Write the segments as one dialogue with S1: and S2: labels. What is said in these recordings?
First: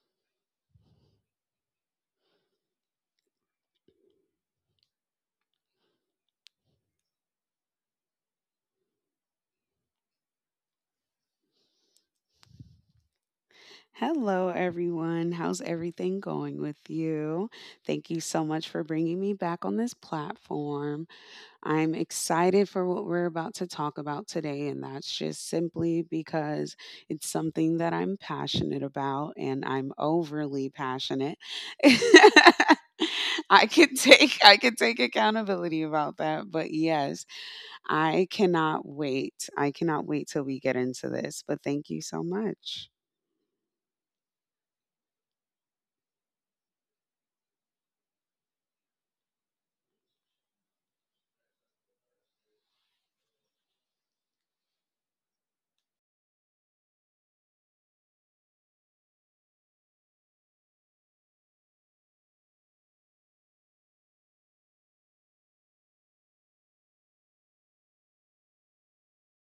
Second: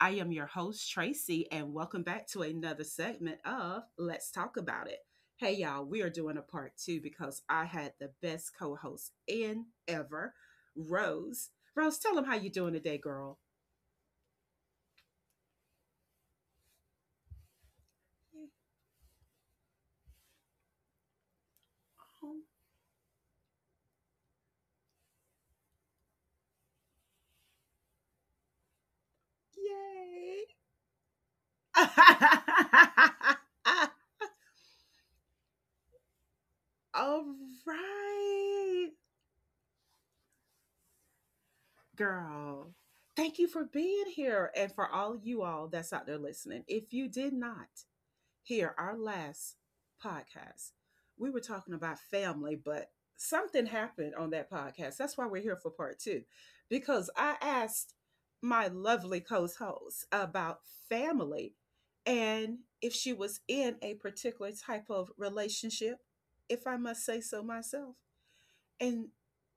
S1: I am your host, Tracy, and welcome back to another segment of Let's Talk About It. Hey, y'all, we are doing a part two because I had the best co host in ever, Rose. Rose, tell them how you doing today, girl.
S2: Hello, everyone. How's everything going with you? Thank you so much for bringing me back on this platform. I'm
S1: Oh,
S2: excited for what we're about to talk about today, and that's just simply because it's something that I'm passionate about and I'm
S1: yay.
S2: overly passionate. I could take I could take accountability about that, but yes,
S1: All
S2: I cannot
S1: right.
S2: wait. I cannot wait till we get into this. But thank you so
S1: Girl,
S2: much.
S1: thank you for being here and for all you all that's out there listening. If you did not hear our last podcast, we were talking about family, but something happened on that podcast. That's why we're here for part two, because I asked my lovely co host about family and if she was in a particular type of relationship, if I must say so myself and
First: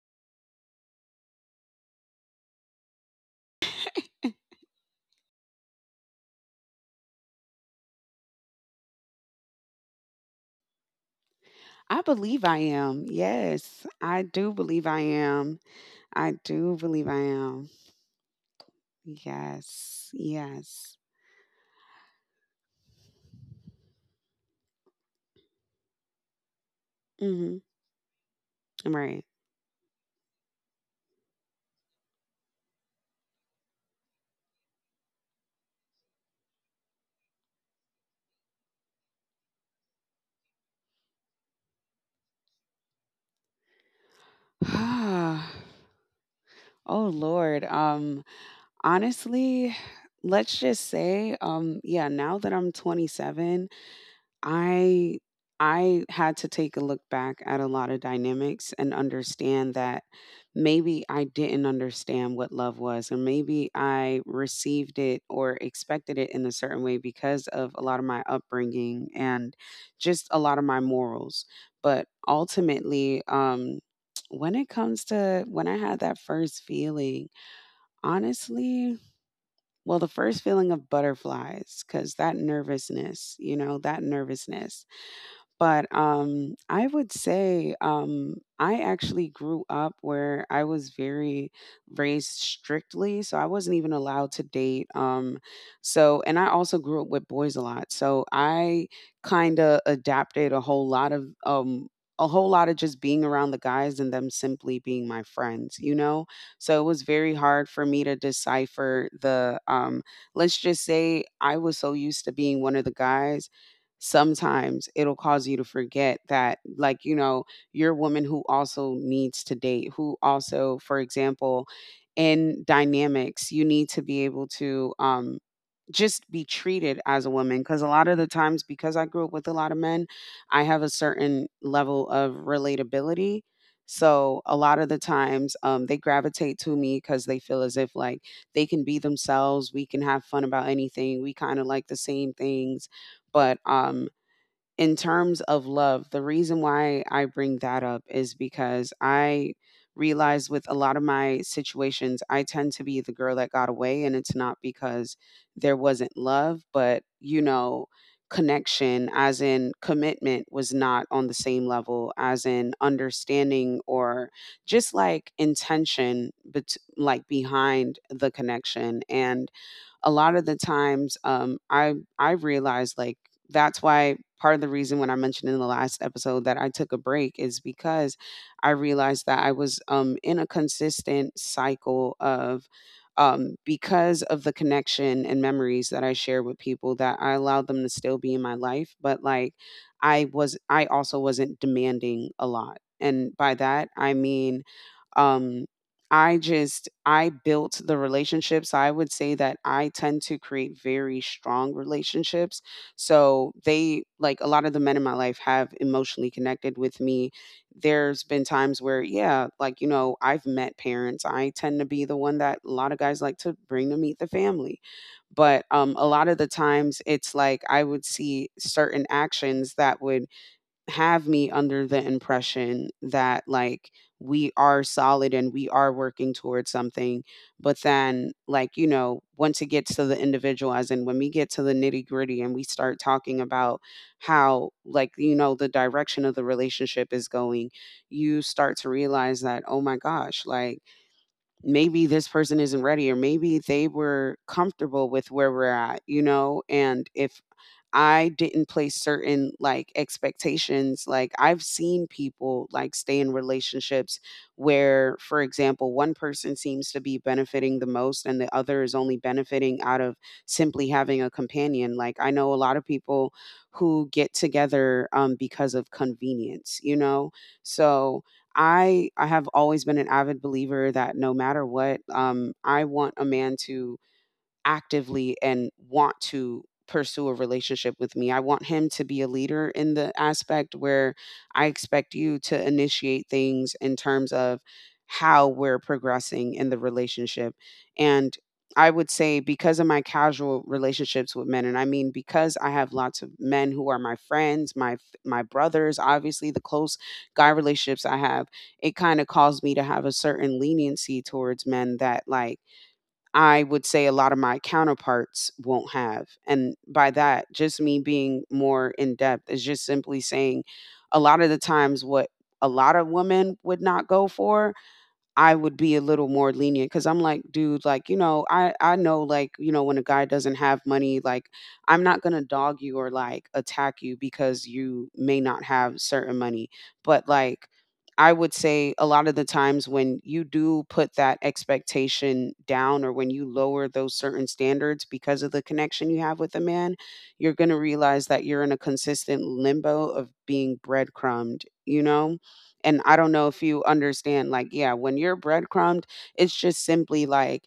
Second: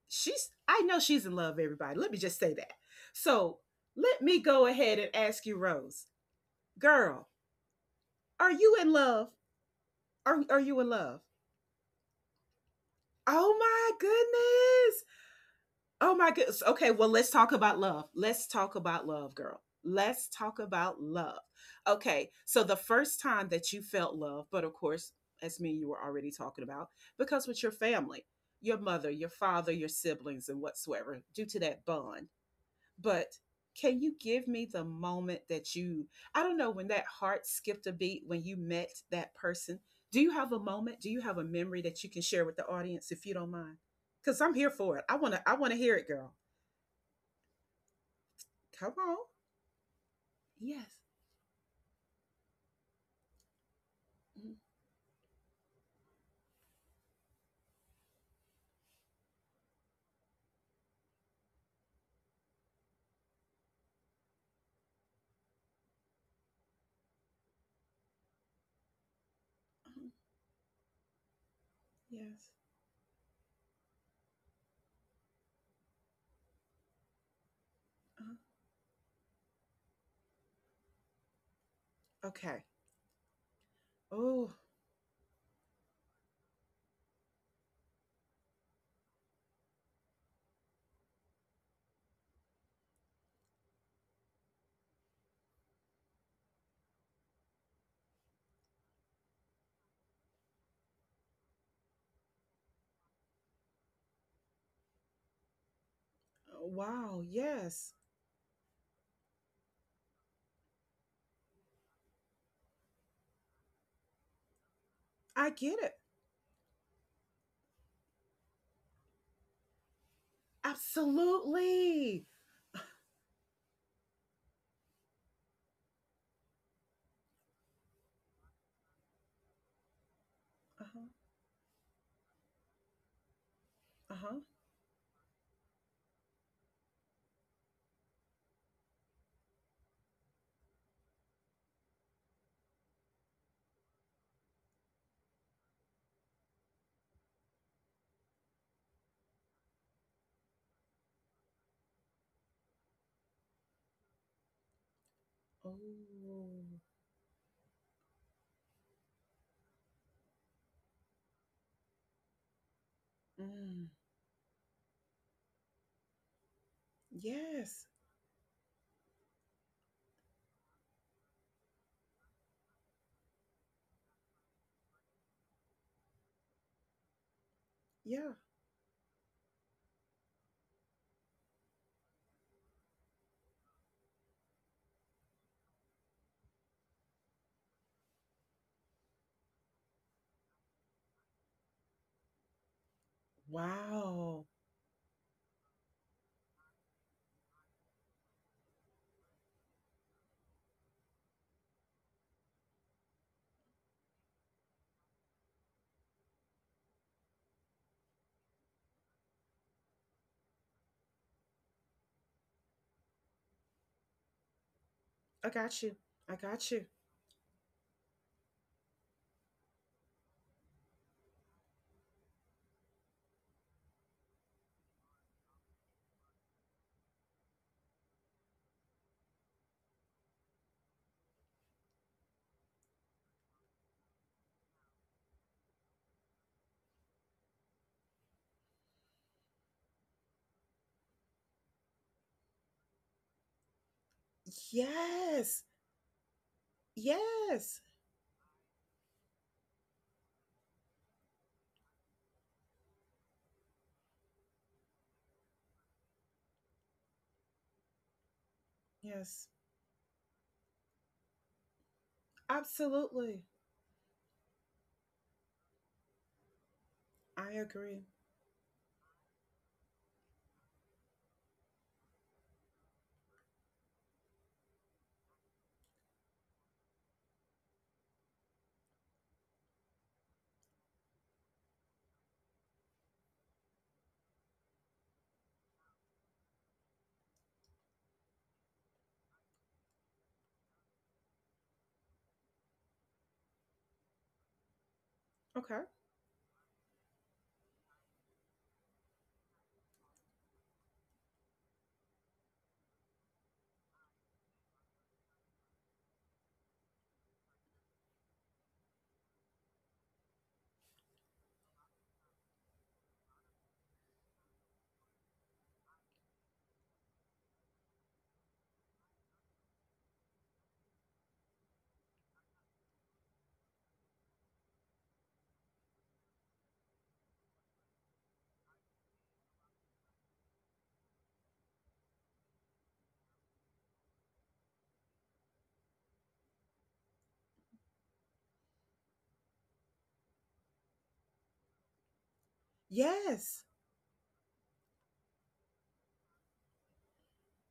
S1: she's I know she's in love everybody. Let me just say that. So let me go ahead and ask you, Rose, girl, are you in love? Are you in love?
S2: I believe I am.
S1: Oh
S2: Yes,
S1: my
S2: I do believe
S1: goodness.
S2: I am.
S1: Oh my
S2: I
S1: goodness.
S2: do
S1: Okay, well,
S2: believe I
S1: let's talk
S2: am.
S1: about love. Let's talk about love, girl.
S2: Yes,
S1: Let's talk
S2: yes.
S1: about love. Okay, so the first time that you felt love, but of course, as me, you were already talking about, because
S2: Mm-hmm.
S1: with your family, your
S2: I'm
S1: mother,
S2: right.
S1: your father, your siblings, and whatsoever, due to that bond. But can you give me the moment that you, I don't know, when that heart skipped a beat when you met that person? Do you have a moment? Do you have a memory that you can share with the audience, if you don't mind, because I'm here for it. i want to i want to hear it, girl.
S2: Oh, Lord.
S1: Come on.
S2: Honestly, let's just
S1: Yes.
S2: say. Yeah. Now that I'm 27.
S1: Mm,
S2: I I had to take a look back at a lot of dynamics and understand that maybe I didn't understand what love was, or maybe I received it or expected it in a certain way because of a lot of my upbringing and
S1: uh
S2: just a lot of my morals. But
S1: yes.
S2: ultimately, when it comes to when I had that first feeling,
S1: Uh-huh.
S2: honestly, well, the first feeling of butterflies, because that
S1: Okay.
S2: nervousness, that
S1: Oh,
S2: nervousness. But I would say I actually grew up where I was very raised strictly, so I wasn't even allowed to date. So, and I also grew up with boys a lot, so I kind of adapted a whole lot of a whole lot of just being around the guys and them simply being my friends. So it was
S1: wow,
S2: very hard for
S1: yes.
S2: me to decipher the. Let's just say I was so used to being one of the guys, sometimes it'll cause
S1: I
S2: you to
S1: get it.
S2: forget that, like, you're a woman who also needs to date, who also, for example,
S1: Absolutely.
S2: in dynamics, you need to be able to just be treated as a woman, because a lot of the times, because I grew up with a lot of men, I have a
S1: Uh-huh.
S2: certain level of relatability. So
S1: Uh-huh.
S2: a lot of the times they gravitate to me because they feel as if like they can be themselves. We can have fun about anything. We kind of like the same things. But in terms of love, the reason why I bring that up is because I realize with a lot of my situations, I tend to be the girl that got away. And it's not because there wasn't
S1: Oh.
S2: love, but, you know, connection, as in commitment, was not on the same level, as in understanding
S1: Mm,
S2: or just like intention, but like
S1: yes.
S2: behind the connection. And a lot of the times, I realized, like, that's why part of the reason when I mentioned in the last episode that I took a break is because
S1: Yeah.
S2: I realized that I was, in a consistent cycle of because of the connection and memories that I share with people that I allowed them to still be in my life, but like, I also wasn't demanding a lot. And by that I
S1: Wow.
S2: mean um I just I built the relationships. I would say that I tend to create very strong relationships. So they, like a lot of the men in my life, have emotionally connected with me. There's been times where, yeah, like, you know, I've met parents. I tend to be the one that a lot of guys like to bring to meet the family.
S1: I
S2: But
S1: got you.
S2: a lot
S1: I
S2: of the
S1: got you.
S2: times it's like I would see certain actions that would have me under the impression that, like, we are solid and we are working towards something. But then, like, you know, once it gets to the individual, as in when we get to the nitty gritty and we start talking about how, like, you know, the direction of the relationship is going, you start to realize that, oh my gosh, like, maybe this person isn't ready, or maybe they were comfortable with where
S1: Yes.
S2: we're at, you know? And if
S1: Yes.
S2: I didn't place certain, like, expectations. Like, I've seen people, like, stay in relationships where, for example, one person seems to be benefiting the most and the other is only
S1: Yes.
S2: benefiting out of simply having a companion. Like, I know a lot of people
S1: Absolutely.
S2: who get together because of convenience, you know?
S1: I agree.
S2: So I have always been an avid believer that, no matter what, I want a man to actively and want to pursue a relationship with me. I want him to be a leader, in the aspect where I expect you to initiate things in terms of how we're progressing in the relationship. And I would say, because of my casual relationships with men, and I mean, because I have lots of men who are my friends, my
S1: Okay.
S2: brothers, obviously the close guy relationships I have, it kind of caused me to have a certain leniency towards men that, like, I would say a lot of my counterparts won't have. And by that, just me being more in depth is just simply saying, a lot of the times what a lot of women would not go for, I would be a little more lenient, because I'm like, dude, like, you know, I know, like, you know, when a guy doesn't have money, like, I'm not going to dog you or, like, attack you because you may not have certain money. But, like, I would say a lot of the times when you do put that expectation down, or when you lower those certain standards because of the connection you have with a man, you're going to realize that you're in a consistent limbo of being breadcrumbed, you know? And I don't know
S1: Yes.
S2: if you understand, like, yeah, when you're breadcrumbed, it's just simply like,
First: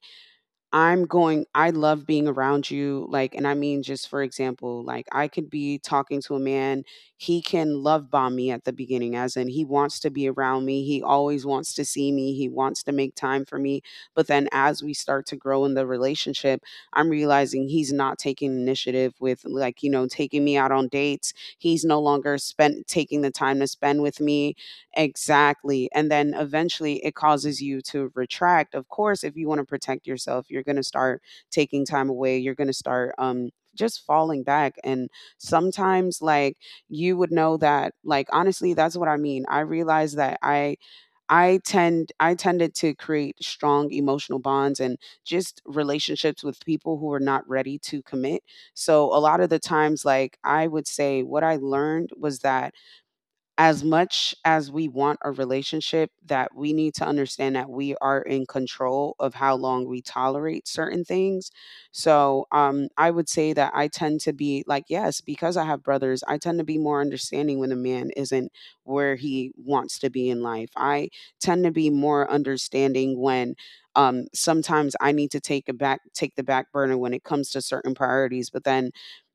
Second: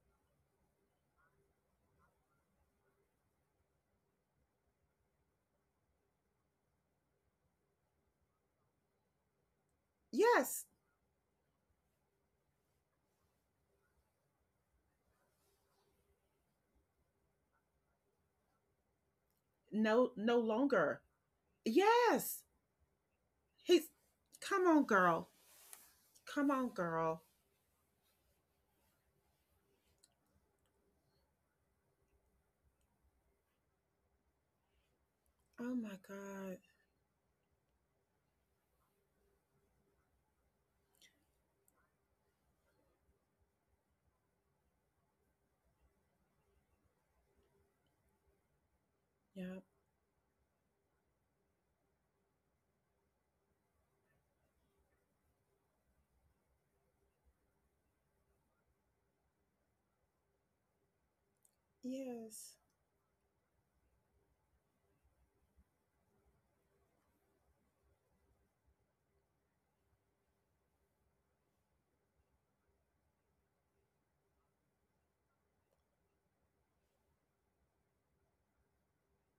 S2: I'm going, I love being around you. Like, and I mean, just for example, like, I could be talking to a man, he can love bomb me at the beginning, as in he wants to be around
S1: Yes.
S2: me. He always wants to see me. He wants to make time for me. But then, as we start to grow in the relationship, I'm realizing he's not taking initiative with, like, you
S1: No,
S2: know,
S1: no
S2: taking me out on
S1: longer.
S2: dates. He's no
S1: Yes.
S2: longer spent taking the time to
S1: He's
S2: spend with me.
S1: come on girl.
S2: Exactly. And then
S1: Come on
S2: eventually it
S1: girl.
S2: causes you to retract. Of course, if you want to protect yourself, you're going to start taking time away. You're going to start just falling back. And
S1: Oh my
S2: sometimes,
S1: god.
S2: like, you would know that, like, honestly, that's what I mean. I realize that I tended to create strong emotional bonds and just relationships with people who are not ready to commit. So a lot of
S1: Yeah.
S2: the times, like, I would say what I learned was that, as much as we want a relationship, that we need to understand that we are in control of how long we tolerate certain things. So
S1: Yes.
S2: I would say that I tend to be, like, yes, because I have brothers, I tend to be more understanding when a man isn't where he wants to be in life. I tend to be more understanding when sometimes I need to take the back burner when it comes to certain priorities. But then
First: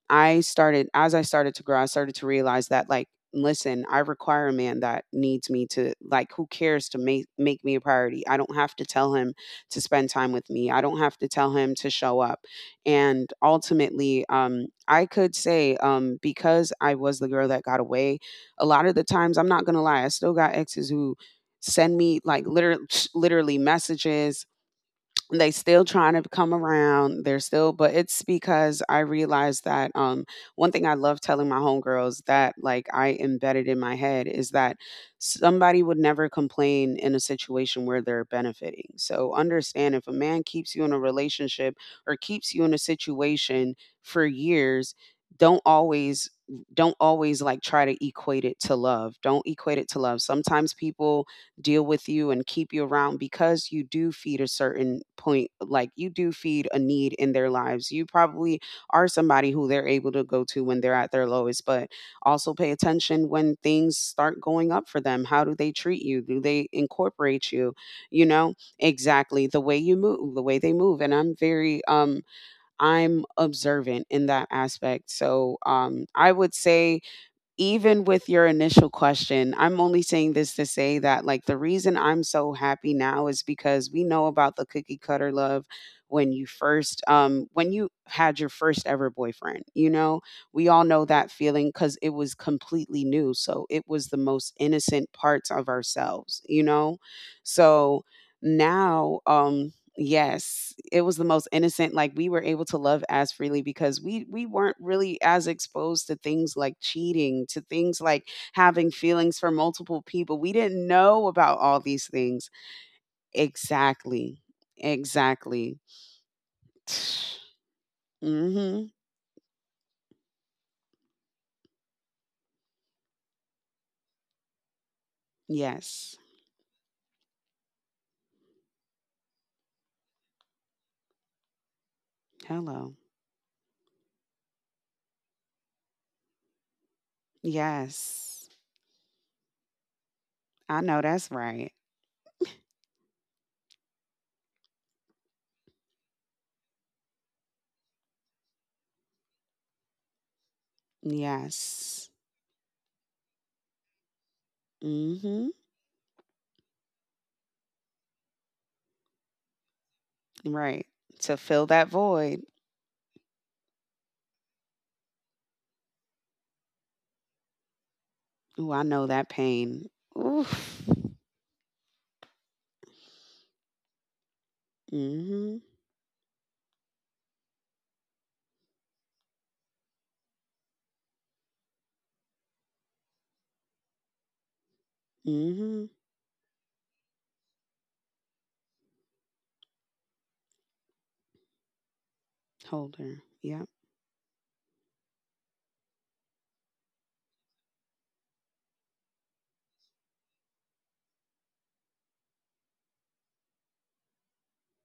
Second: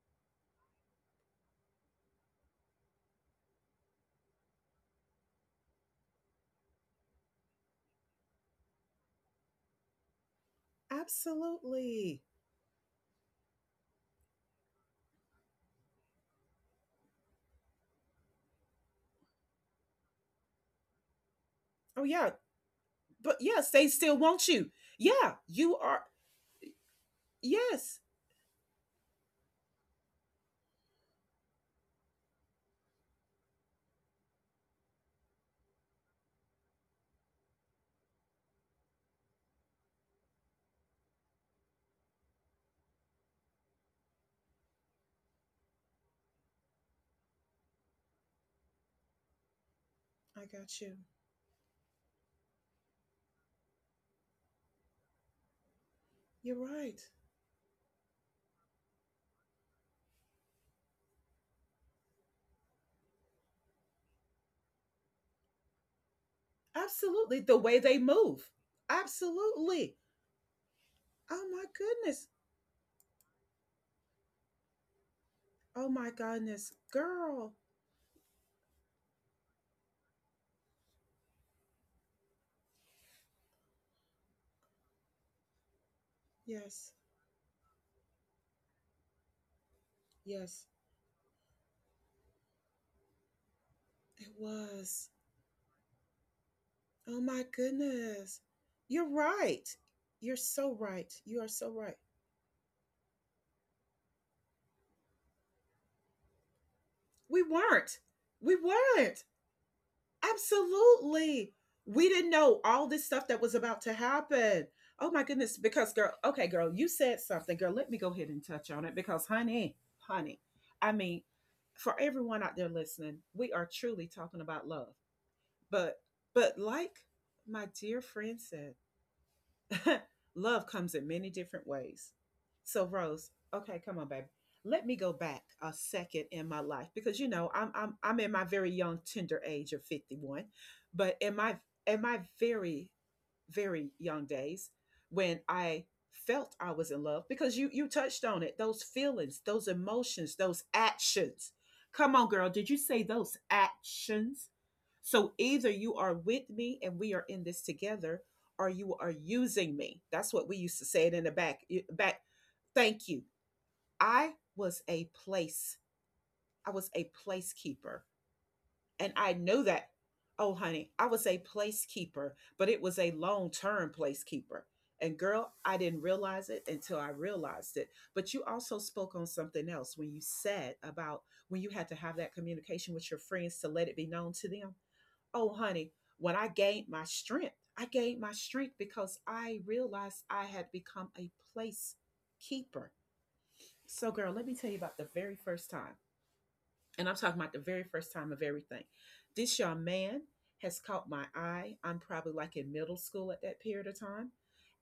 S2: I started, as I started to grow, I started to realize that, like, listen, I require a man that needs me to, like, who cares to make me a priority. I don't have to tell him to spend time with me. I don't have to tell him to show
S1: Absolutely.
S2: up. And ultimately, I could say because I was the girl that got away, a lot of the times, I'm not going to lie, I still got exes who send
S1: Oh
S2: me,
S1: yeah.
S2: like, literally
S1: But
S2: literally
S1: yes, they still want
S2: messages.
S1: you. Yeah,
S2: They
S1: you
S2: still
S1: are
S2: trying to come around. But
S1: yes.
S2: it's because I realized that, one thing I love telling my homegirls that, like, I embedded in my head is that somebody would never complain in a situation where they're benefiting. So understand, if a man keeps you in a relationship or keeps you in a situation for years, don't always don't always, like, try to equate it to love. Don't equate it to love.
S1: I
S2: Sometimes
S1: got you.
S2: people deal with you and keep you around because you do feed a certain point, like, you do
S1: You're
S2: feed a
S1: right.
S2: need in their lives. You probably are somebody who they're able to go to when they're at their lowest, but also pay attention when things start going up for them. How do they treat you? Do they
S1: Absolutely.
S2: incorporate
S1: The
S2: you?
S1: way they
S2: You know,
S1: move.
S2: exactly, the way you
S1: Absolutely.
S2: move, the way they move. And I'm
S1: Oh my
S2: very
S1: goodness.
S2: I'm observant in that aspect. So
S1: Oh my
S2: I would
S1: goodness.
S2: say
S1: Girl.
S2: even with your initial question, I'm only saying this to say that, like, the reason I'm so happy now is because we know about the cookie cutter love
S1: Yes.
S2: when you had your first ever boyfriend.
S1: Yes.
S2: We all know that feeling because it was completely new. So it was the
S1: It
S2: most
S1: was.
S2: innocent parts of ourselves, you know?
S1: Oh my
S2: So
S1: goodness. You're
S2: now.
S1: right. You're
S2: Yes,
S1: so
S2: it
S1: right.
S2: was the
S1: You
S2: most
S1: are so
S2: innocent,
S1: right.
S2: like, we were able to love as freely because we weren't really as exposed to things like
S1: We
S2: cheating, to things
S1: weren't.
S2: like
S1: We
S2: having
S1: weren't.
S2: feelings for multiple people. We didn't know
S1: Absolutely.
S2: about all these
S1: We didn't
S2: things.
S1: know all this stuff that was about to
S2: Exactly,
S1: happen. Oh my goodness.
S2: exactly.
S1: Because, girl, okay, girl, you said something. Girl, let me go ahead and touch on
S2: Mhm.
S1: it because, honey, honey, I mean, for everyone out there listening, we are truly talking about love. But
S2: Yes.
S1: but like my dear friend said, love comes in many different ways. So
S2: Hello.
S1: Rose, okay, come on, baby. Let me go back a second in my life because you know I'm in my
S2: Yes.
S1: very young tender age of 51,
S2: I know
S1: but
S2: that's right.
S1: in my very very young days when I felt I was in love because you touched on it, those feelings, those emotions, those actions.
S2: Yes.
S1: Come on girl, did you say those actions? So
S2: Mhm.
S1: either you are with me and we are in this together or you are using me. That's what we used to
S2: Right.
S1: say it in the
S2: To
S1: back
S2: fill that
S1: back.
S2: void.
S1: Thank you. I was a place, I was a placekeeper,
S2: Ooh, I know
S1: and
S2: that
S1: I know
S2: pain.
S1: that, oh,
S2: Oof.
S1: honey, I was a placekeeper, but it was a long term placekeeper. And girl,
S2: Mhm.
S1: I didn't realize it until I realized it. But you also spoke on something else when you said about when you had to have that communication with your friends to let it be known to them. Oh,
S2: Mhm.
S1: honey, when I gained my strength, I gained my strength because I realized I had become a place keeper.
S2: Holder. Yep.
S1: So, girl, let me tell you about the very first time, and I'm talking about the very first time of everything. This young man has caught my eye. I'm probably like in middle school at that period of time,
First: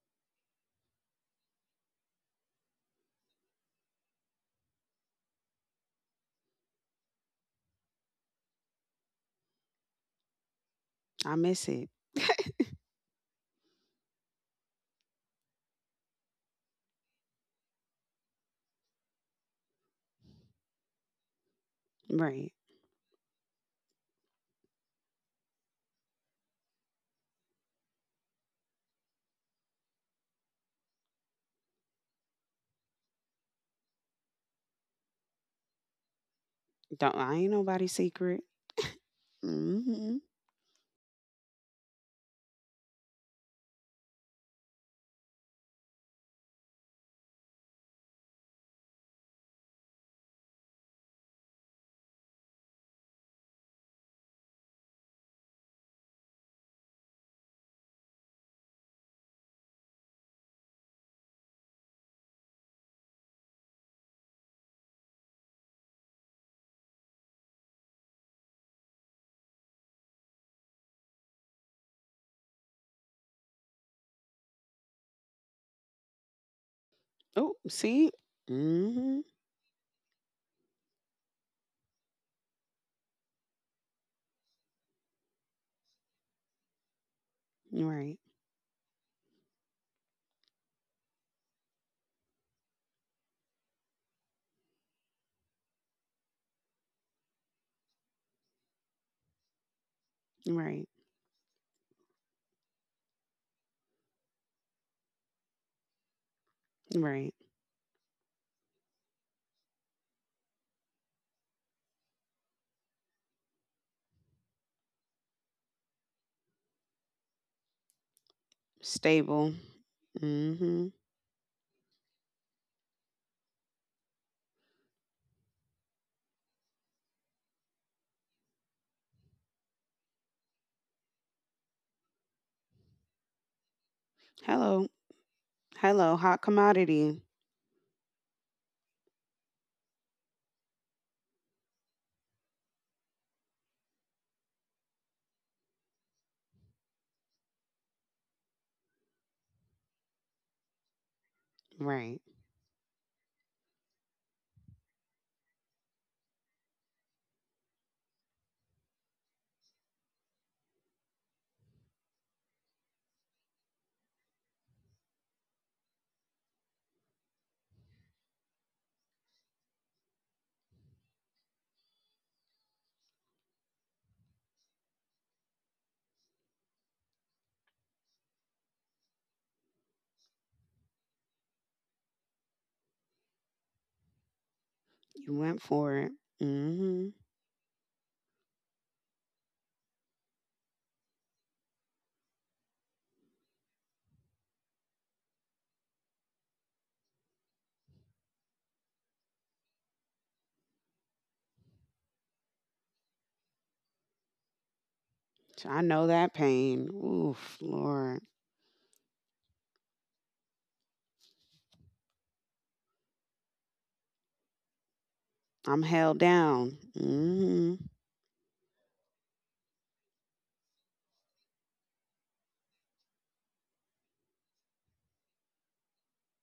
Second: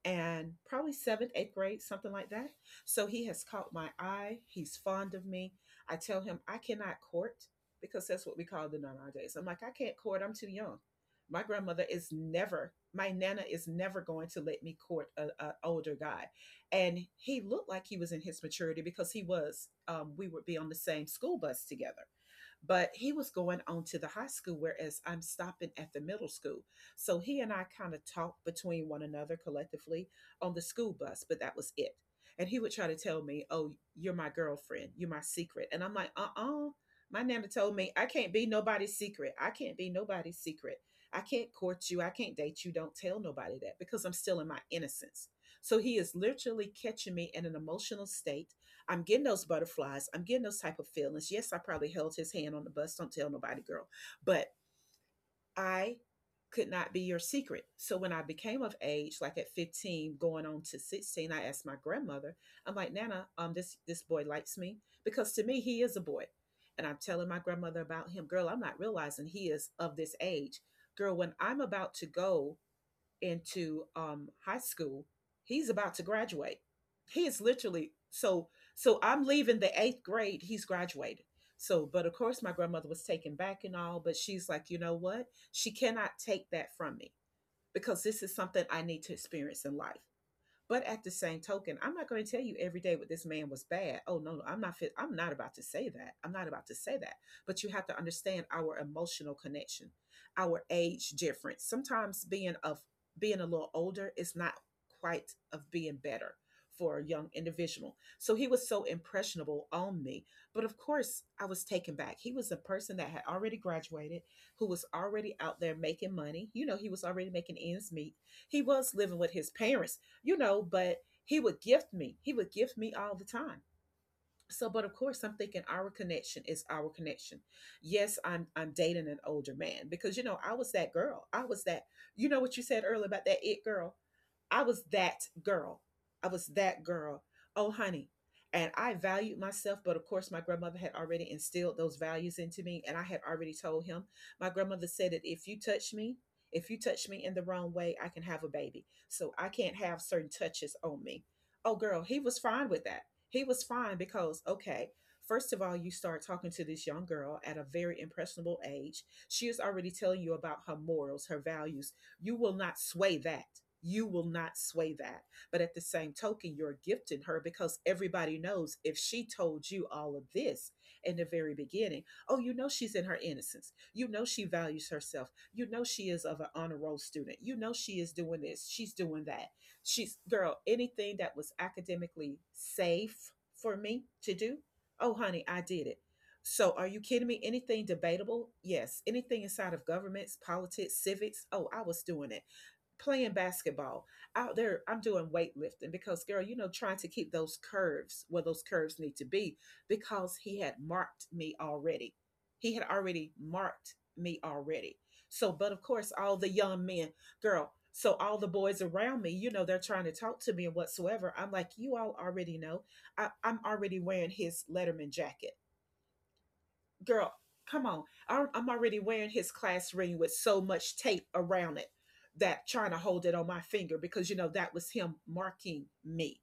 S1: and probably seventh, eighth grade, something like that. So he has caught my eye. He's fond of me. I tell him I cannot court because that's what we call them nowadays. I'm like, I can't court. I'm too young.
S2: I
S1: My
S2: miss
S1: grandmother
S2: it.
S1: is never, my nana is never going to let me court an older guy. And he looked like he was in his maturity because he was, we would be on the same school bus together
S2: Right.
S1: but he was going on to the high school, whereas I'm stopping at the middle school. So he and I kind of talked between one another collectively on the school bus, but that was it. And he would try to tell me, oh, you're my girlfriend, you're my secret. And I'm like, uh uh.
S2: Don't.
S1: My
S2: I
S1: nana
S2: ain't
S1: told me,
S2: nobody's
S1: I can't
S2: secret.
S1: be nobody's secret. I can't be
S2: Mhm.
S1: nobody's secret. I can't court you. I can't date you. Don't tell nobody that because I'm still in my innocence. So he is literally catching me in an emotional state. I'm getting those butterflies. I'm getting those type of feelings. Yes, I probably held his hand on the bus. Don't tell nobody, girl. But I could not be your secret. So when I became of age, like at 15, going on to 16, I asked my grandmother, I'm like, Nana, this boy likes me because to me he is a boy. And I'm telling my grandmother about him. Girl, I'm not realizing he is of this age. Girl, when I'm about to go into high school. He's about to graduate. He is
S2: Oh,
S1: literally
S2: see?
S1: so. So
S2: Mhm.
S1: I'm leaving the eighth grade. He's graduated. So, but of course, my grandmother was taken back and all. But she's like, you know what? She cannot take that from me because
S2: Right.
S1: this is something I need to experience in life. But at the same token, I'm not going to tell you every day what this man was bad. Oh no, no, I'm not fit. I'm not about to say that. I'm not about to say that. But you have to understand our emotional connection, our
S2: Right.
S1: age difference. Sometimes being of being a little older is not quite of being better for a young
S2: Right.
S1: individual. So he was so impressionable on me. But of course, I was taken back. He was a person that had already graduated, who was already out there making money. You know, he was already making ends meet. He was living with his
S2: Stable.
S1: parents, you know,
S2: Mhm.
S1: but he would gift me. He would gift me all the time. So but of course I'm thinking our connection is our connection. Yes, I'm dating an older man because you know I was that girl, I was that, you know what you said earlier about that it girl, I was
S2: Hello.
S1: that girl,
S2: Hello,
S1: I
S2: hot
S1: was that
S2: commodity.
S1: girl, oh honey, and I valued myself. But of course my grandmother had already instilled those values into me, and I had already told him my grandmother said that if you touch me in the wrong way I can have a baby, so I can't have certain touches on me. Oh girl, he
S2: Right.
S1: was fine with that. He was fine because, okay, first of all, you start talking to this young girl at a very impressionable age. She is already telling you about her morals, her values. You will not sway that. You will not sway that. But at the same token, you're gifting her because everybody knows if she told you all of this in the very beginning, oh, you know she's in her innocence. You know she values herself. You know she is of an honor roll student. You know she is doing this. She's doing that. She's girl, anything that was academically safe for me to do, oh
S2: You
S1: honey, I
S2: went
S1: did
S2: for
S1: it.
S2: it.
S1: So are you
S2: Mhm.
S1: kidding me? Anything debatable? Yes. Anything inside of governments, politics, civics, oh, I was doing it. Playing basketball out there, I'm doing weightlifting because, girl, you know, trying to keep those curves where those curves need to be because he had marked me already. He had already marked me already. So,
S2: So
S1: but
S2: I
S1: of
S2: know
S1: course,
S2: that
S1: all the young
S2: pain.
S1: men,
S2: Oof,
S1: girl, so
S2: Lord.
S1: all the boys around me, you know, they're trying to talk to me and whatsoever. I'm like, you all already know I'm already wearing his letterman jacket.
S2: I'm held down.
S1: Girl, come
S2: Mhm.
S1: on, I'm already wearing his class ring with so much tape around it that trying to hold it on my finger, because you know that was him marking me.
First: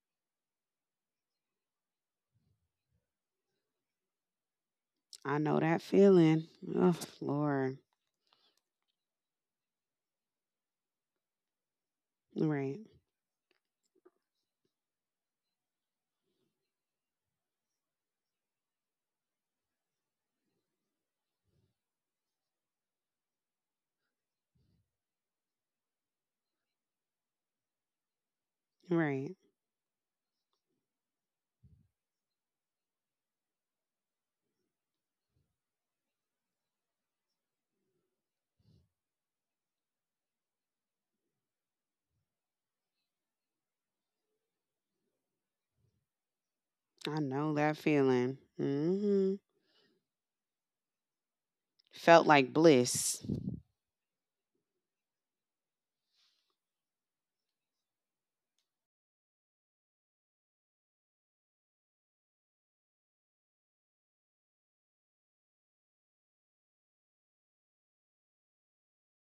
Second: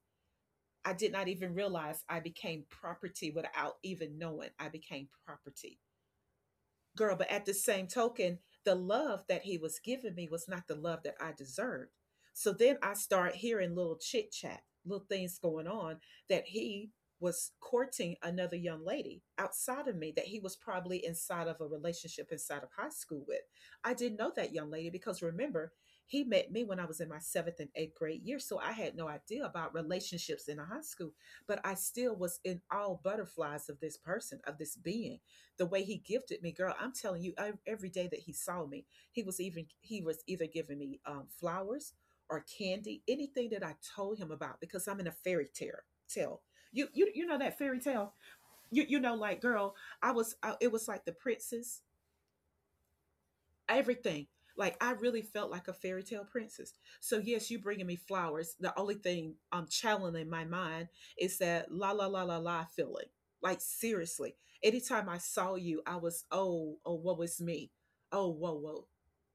S1: I did not even realize I became property without even knowing I became
S2: I know that
S1: property.
S2: feeling. Oh,
S1: Girl, but at the
S2: Lord.
S1: same token, the love that he was giving me was not the love that I deserved. So
S2: Right.
S1: then I start hearing little chit chat, little things going on, that he was courting another young lady outside of me, that he was probably inside of a relationship inside of high school with. I didn't know that young lady because, remember, he met me when I was in my seventh and eighth grade year, so I had no
S2: Right.
S1: idea about relationships in a high school. But I still was in all butterflies of this person, of this being. The way he gifted me, girl, I'm telling you, I, every day that he saw me, he was either giving me flowers or candy, anything that I told him about, because I'm in a fairy tale. Tale, you you
S2: I
S1: you know
S2: know
S1: that
S2: that
S1: fairy tale.
S2: feeling.
S1: You know,
S2: Hmm.
S1: like, girl, it was like the princess
S2: Felt like bliss.
S1: everything. Like, I really felt like a fairy tale princess. So yes, you bringing me flowers. The only thing I'm channeling my mind is that la la la la la feeling. Like, seriously, anytime I saw you, I was, oh, oh, woe is me, oh, whoa, whoa.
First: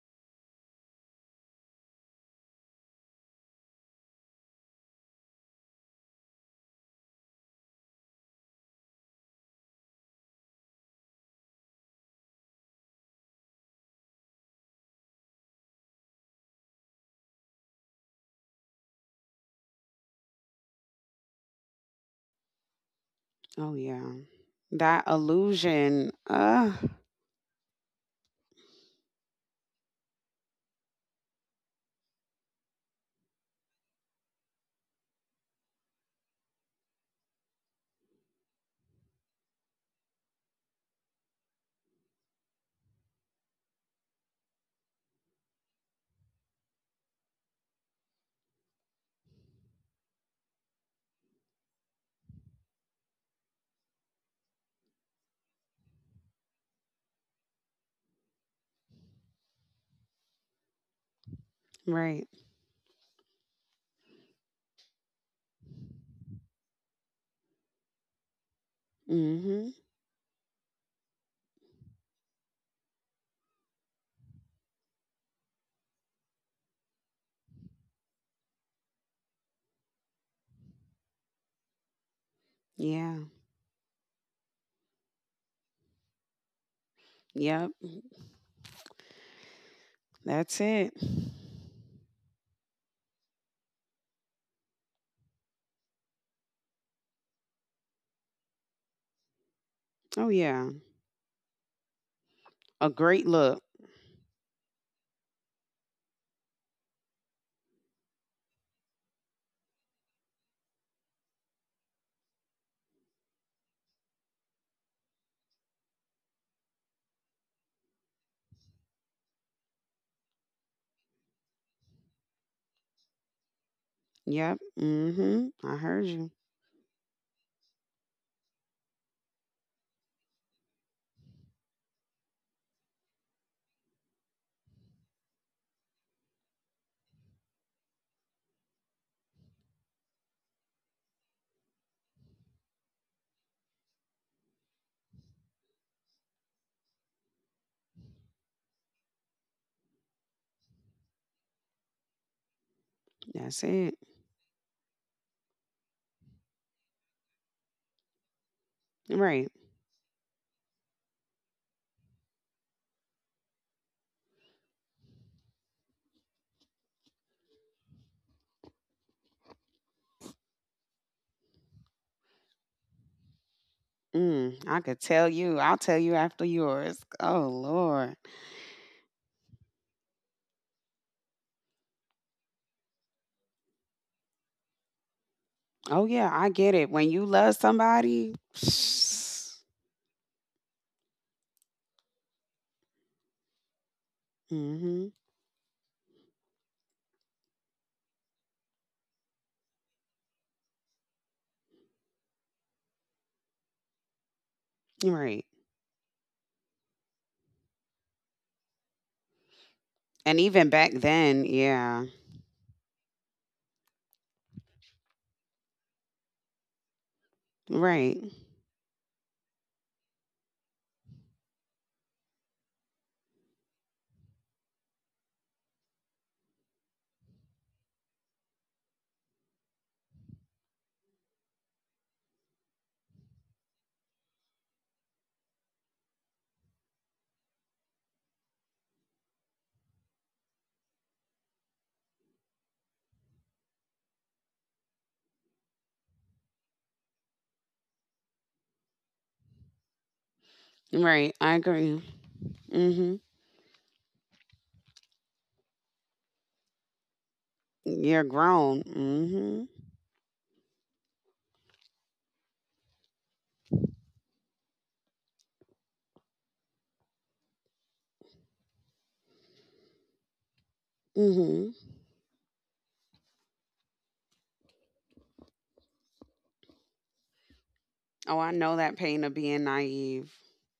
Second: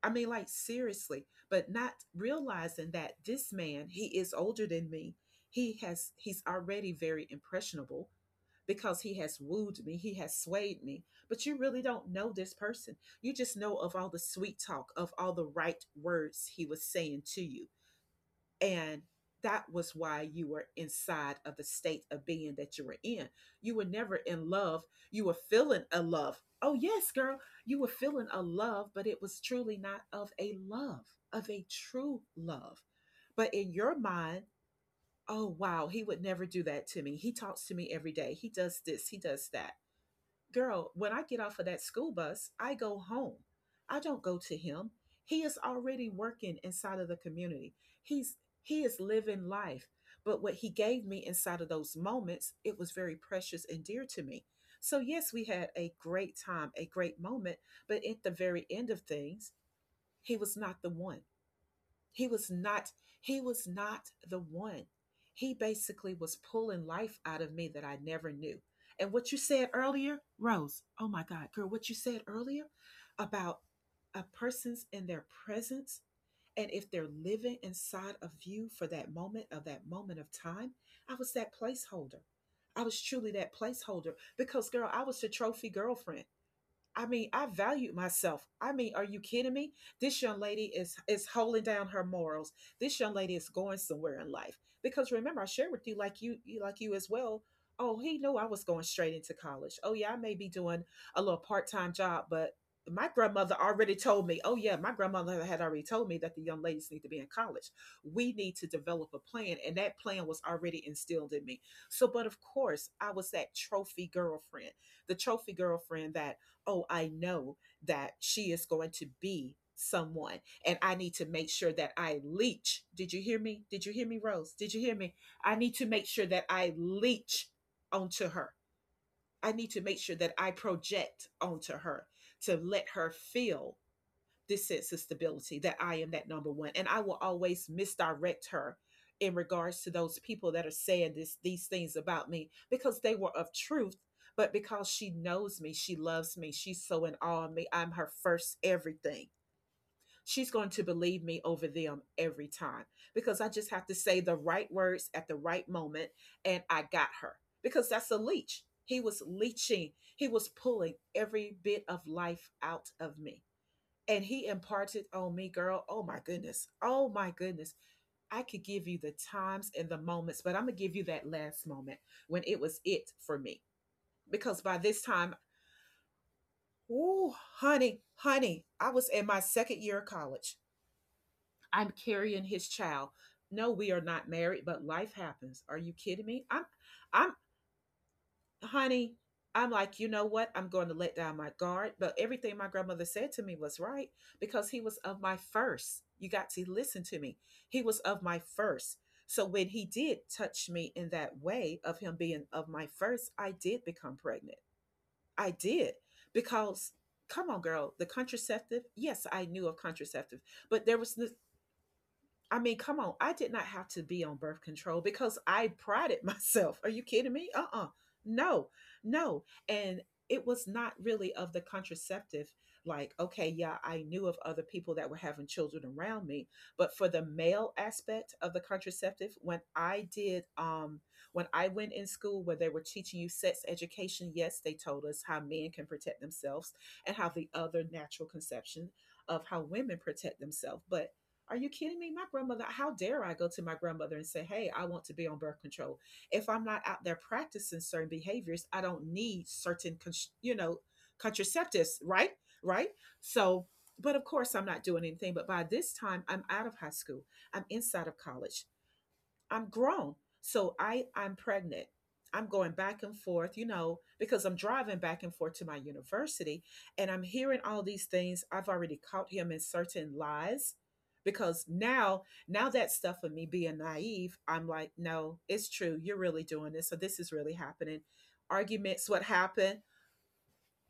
S1: I mean, like, seriously, but not realizing that this man, he is older than me. He's already very impressionable, because he has wooed me, he has swayed me. But you really don't know this person. You just know of all the sweet talk, of all the right words he was saying to you. And that was why you were inside of the state of being that you were in. You
S2: Oh
S1: were
S2: yeah.
S1: never in love.
S2: That
S1: You were feeling a
S2: illusion.
S1: love. Oh,
S2: Uh
S1: yes, girl, you were feeling a love, but it was truly not of a love, of a true love. But in your mind, oh, wow, he would never do that to me. He talks to me every day. He does this, he does that. Girl, when I get off of that school bus, I go home. I don't go to him. He is already working inside of the community. He's he is living life. But what he gave me inside of those moments, it was very precious and dear to me. So yes, we had a great time, a great moment, but at the very end of things, he was not the one. He
S2: right.
S1: was not he was not the one. He basically was pulling life out of me that I never knew. And what you said
S2: Hmm.
S1: earlier, Rose, oh my God, girl, what you said earlier about a person's in their presence, and if they're living inside of you for that moment, I was that placeholder. I was
S2: Yeah.
S1: truly that placeholder, because girl, I was the trophy girlfriend. I mean, I
S2: Yep.
S1: valued myself. I mean, are you kidding me? This young
S2: That's
S1: lady is
S2: it.
S1: is holding down her morals. This young lady is going somewhere in life. Because, remember, I shared with you, like you, like you as well. Oh, he knew I was going straight into college. Oh yeah, I
S2: Oh
S1: may be
S2: yeah.
S1: doing a little part time job, but
S2: A
S1: my
S2: great
S1: grandmother
S2: look.
S1: already told me. Oh yeah, my grandmother had already told me that the young ladies need to be in college. We need to develop a plan, and that plan was already instilled in me. So, but of course, I was that trophy girlfriend, the trophy girlfriend that, oh, I know that she is going to be someone, and I need to make sure that I leech. Did you hear me? Did you hear me, Rose?
S2: Yep.
S1: Did you hear me?
S2: Hmm.
S1: I need
S2: I
S1: to make
S2: heard
S1: sure
S2: you.
S1: that I leech onto her. I need to make sure that I project onto her, to let her feel this sense of stability, that I am that number one. And I will always misdirect her in regards to those people that are saying this these things about me, because they were of truth, but because she knows me, she loves me, she's so in awe of me. I'm her first everything. She's going to believe me over them every time, because I
S2: That's
S1: just have to
S2: it.
S1: say the right words at the right moment, and I got her. Because that's a leech. He was
S2: Right.
S1: leeching, he was pulling every bit of life out of me, and he imparted on me, girl. Oh my goodness. Oh my goodness. I could give you the times and the moments, but I'm going to give you that last moment when it was it for me. Because
S2: Mm,
S1: by
S2: I
S1: this
S2: could tell
S1: time,
S2: you. I'll tell you after yours.
S1: ooh,
S2: Oh
S1: honey,
S2: Lord.
S1: honey, I was in my second year of college. I'm carrying his child. No, we are not married, but life happens. Are you
S2: Oh
S1: kidding
S2: yeah,
S1: me?
S2: I
S1: I'm
S2: get it. When
S1: I'm
S2: you love somebody,
S1: honey, I'm like, you know what? I'm going to let down my guard. But everything my grandmother said to me was right, because he was
S2: Hmm.
S1: of my first. You got to listen to me. He was of my first. So when he did touch me in that way of him being of my first, I did become pregnant.
S2: Right.
S1: I did, because, come on, girl, the contraceptive, yes, I knew of
S2: And
S1: contraceptive,
S2: even
S1: but
S2: back then, yeah.
S1: I mean, come on, I did not have to be on birth control because I prided myself. Are you kidding me? Uh.
S2: Right.
S1: No, no. And it was not really of the contraceptive. Like, okay, yeah, I knew of other people that were having children around me. But for the male aspect of the contraceptive, when when I went in school where they were teaching you sex education, yes, they told us how men can protect themselves and how the other natural conception of how women protect themselves. But are you kidding me? My grandmother, how dare I go to my grandmother and say, hey, I want to be on birth control? If I'm not out there practicing certain behaviors, I don't need certain, you know,
S2: Right. I
S1: contraceptives,
S2: agree.
S1: right? Right?
S2: Mhm.
S1: So, but of course, I'm not doing anything. But by this time, I'm out of high school, I'm inside of
S2: You're
S1: college.
S2: grown.
S1: I'm
S2: Mhm.
S1: grown. So I'm pregnant. I'm going back and forth, you know, because I'm driving back and forth to my university, and I'm hearing all these things. I've already caught him in certain lies, because
S2: Mhm.
S1: now that stuff of me being naive, I'm like, no, it's true. You're really doing this. So this is really happening.
S2: Oh, I know that
S1: Arguments, what
S2: pain of being
S1: happened?
S2: naive.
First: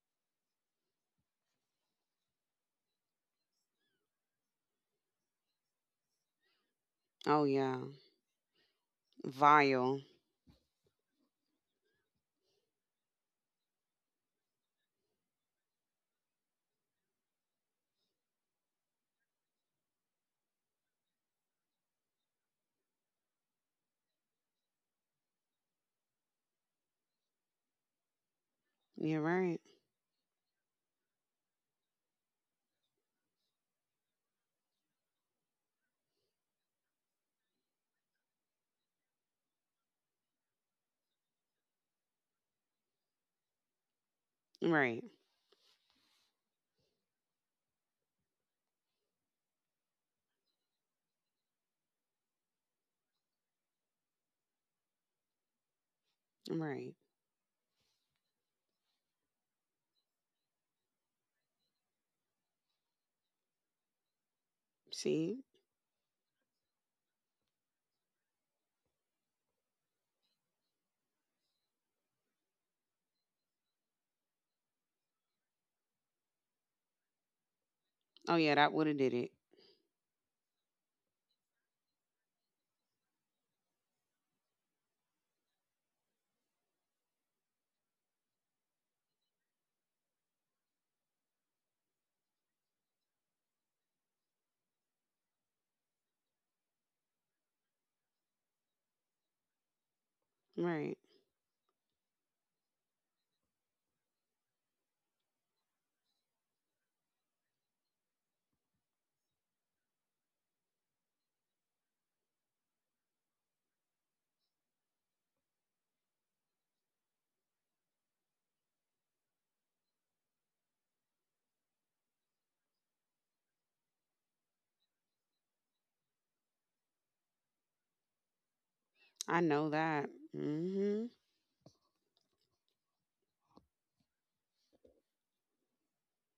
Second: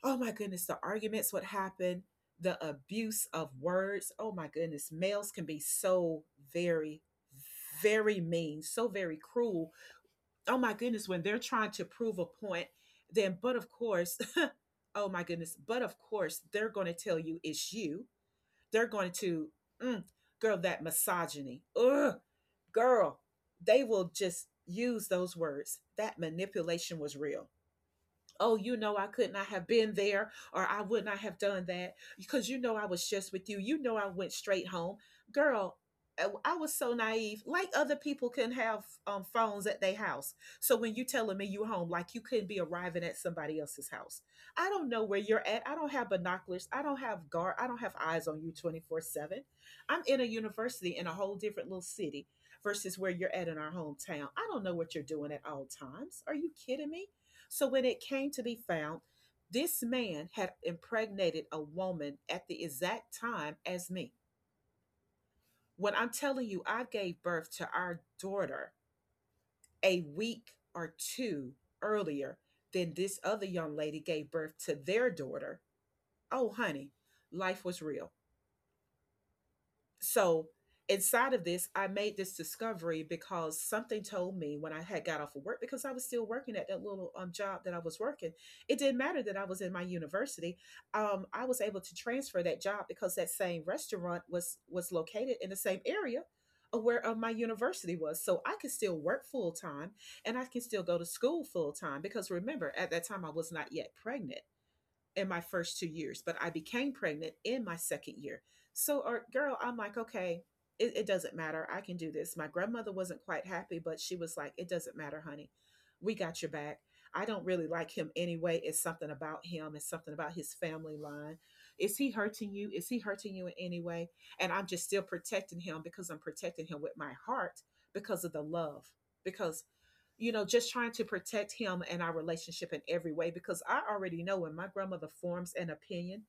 S1: Oh my goodness, the arguments would happen, the abuse of words. Oh my goodness, males can be so very,
S2: Oh yeah.
S1: very mean, so very cruel.
S2: Vile.
S1: Oh my goodness, when they're trying to prove a point, then, but of course, oh my goodness, but of course, they're going to tell you it's you. They're going to, mm, girl, that misogyny. Ugh, girl, they will just use those words. That manipulation was real. Oh, you know, I
S2: You're
S1: could not
S2: right.
S1: have been there, or I would not have done that, because you know I was just with you. You know, I went straight home. Girl, I was so naive. Like, other people can have phones at their house. So when you telling me you home, like, you couldn't be arriving at somebody else's house. I don't
S2: Right.
S1: know where you're at. I don't have binoculars. I don't have guard. I don't have eyes on you 24/7. I'm in a university in a whole different little city versus where you're at in our hometown. I don't know what you're doing at all times. Are you
S2: Right.
S1: kidding me? So when it came to be found, this man had impregnated a woman at the exact time as me.
S2: See?
S1: When I'm telling you, I gave birth to our daughter a week or two earlier than this other young lady gave birth to their daughter. Oh, honey, life was real.
S2: Oh yeah, that would have did it.
S1: So inside of this I made this discovery, because something told me when I had got off of work, because I was still working at that little job that I was working. It didn't matter that I was in my university. I was able to transfer that job because that same restaurant was located in the same area of where my university was, so I could still work full time and I can still
S2: Right.
S1: go to school full time, because, remember, at that time I was not yet pregnant in my first 2 years, but I became pregnant in my second year. So, or girl, I'm like, okay, it doesn't matter. I can do this. My grandmother wasn't quite happy, but she was like, it doesn't matter, honey. We got your back. I don't really like him anyway. It's something about him. It's something about his family line. Is he hurting you? Is he hurting you in any way? And I'm just still protecting him because I'm protecting him with my heart, because of the love.
S2: I know
S1: Because,
S2: that.
S1: you know, just trying
S2: Mhm.
S1: to protect him and our relationship in every way, because I already know, when my grandmother forms an opinion,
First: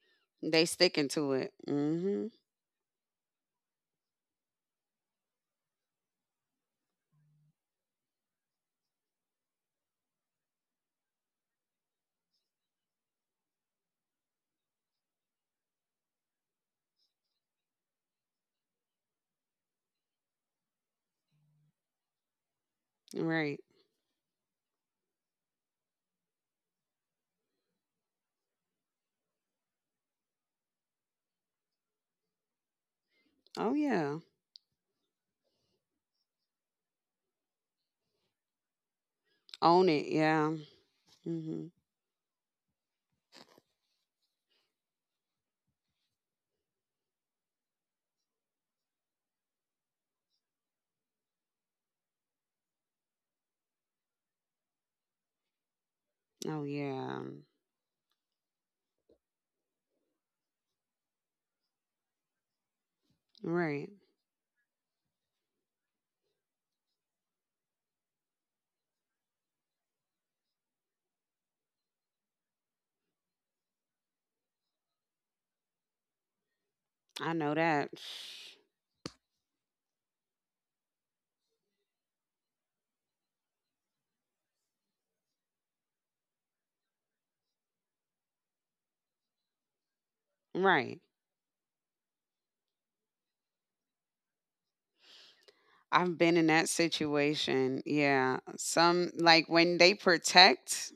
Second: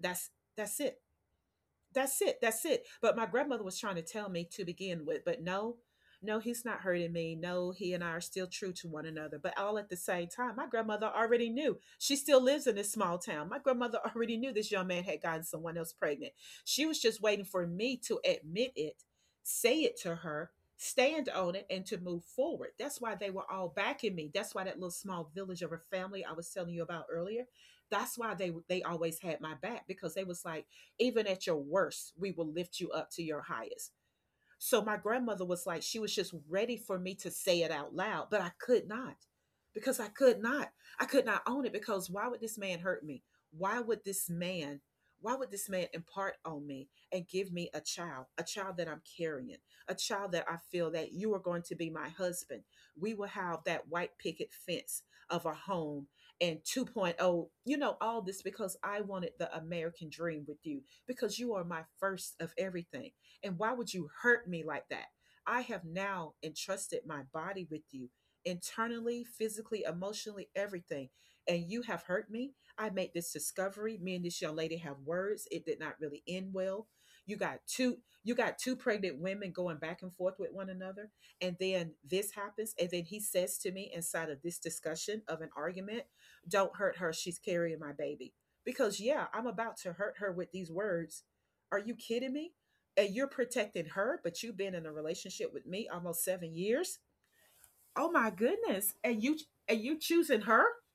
S1: that's
S2: They
S1: that's it.
S2: sticking to it.
S1: That's
S2: Mhm.
S1: it. That's it. But my grandmother was trying to tell me to begin with, but no, no, he's not hurting me. No, he and I are still true to one another. But all at the same time, my grandmother already knew. She still lives in this small town. My grandmother already knew this young man had gotten someone else pregnant. She was just waiting for me to admit it, say it to her, stand on it, and to move forward. That's why they were
S2: Right.
S1: all backing me. That's why that little small village of a family I was telling you about earlier, that's why they always had my back because they was like, even at your worst, we will lift you up to your
S2: Oh
S1: highest.
S2: yeah.
S1: So my grandmother was like, she was just ready for me to say it out loud, but I could not
S2: Own
S1: because
S2: it.
S1: I could
S2: Yeah.
S1: not. I could not own
S2: Mhm.
S1: it because why would this man hurt me? Why would this man, why would this man impart on me and give me a child that I'm carrying, a child that I feel that you are going to be my husband? We will have that white picket fence of a home and
S2: Oh yeah.
S1: 2.0, you know, all this because I wanted the American dream with you because you are my first of everything. And why
S2: Right.
S1: would you hurt me like that? I have now entrusted my body with you internally, physically, emotionally, everything. And you have hurt me. I made this discovery. Me and this young lady have words. It did not really end well.
S2: I
S1: You
S2: know
S1: got
S2: that.
S1: two you got two pregnant women going back and forth with one another. And then this happens. And then he says to me inside of this discussion of an argument, don't hurt her. She's carrying my baby. Because yeah, I'm about to hurt her with these
S2: Right.
S1: words. Are you kidding me? And you're protecting her, but you've been in a relationship with me
S2: I've
S1: almost
S2: been in
S1: seven
S2: that
S1: years.
S2: situation.
S1: Oh my
S2: Yeah.
S1: goodness.
S2: Some like when
S1: And
S2: they
S1: you choosing her?
S2: protect,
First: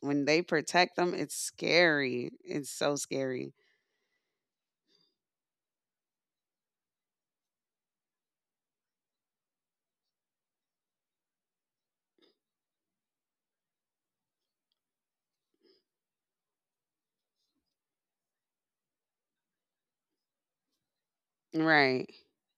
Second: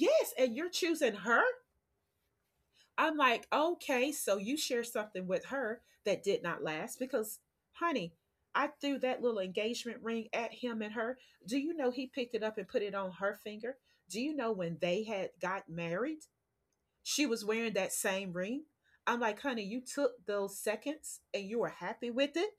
S1: and you're
S2: them,
S1: choosing
S2: it's
S1: her.
S2: scary. It's so
S1: I'm like,
S2: scary.
S1: okay, so you share something with her that did not last because, honey, I threw that little engagement ring at him and her. Do you know he picked it up and put it on her finger? Do you know when they had got married, she was wearing that same ring? I'm like, honey, you took those seconds and you were happy
S2: Right.
S1: with it.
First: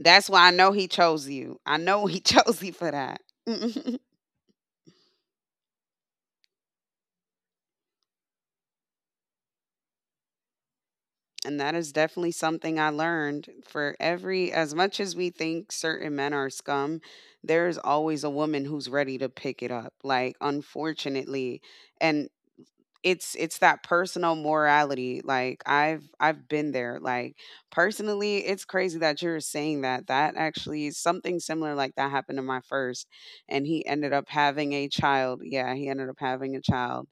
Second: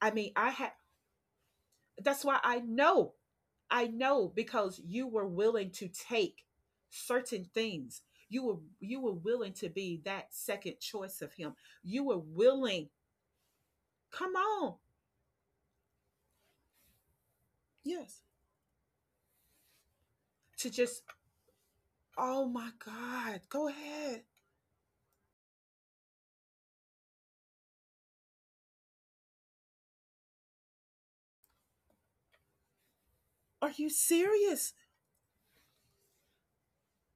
S1: I mean,
S2: why
S1: I
S2: I
S1: had.
S2: know he chose you. I know he
S1: That's why I
S2: chose you for
S1: know.
S2: that.
S1: I
S2: And
S1: know because you were willing to take certain things. You were willing to be that second choice of him.
S2: that
S1: You
S2: is
S1: were
S2: definitely
S1: willing.
S2: something I learned, for
S1: Come
S2: every
S1: on.
S2: as much as we think certain men are scum, there's
S1: Yes.
S2: always a woman who's ready to pick it up. Like
S1: To just,
S2: unfortunately, and
S1: oh my
S2: it's
S1: god.
S2: it's
S1: Go
S2: that
S1: ahead.
S2: personal morality. Like I've been there. Like personally, it's crazy that you're saying that. That actually is something similar, like that happened to my first, and
S1: Are you
S2: he ended up
S1: serious,
S2: having a child. Yeah, he ended up having a child.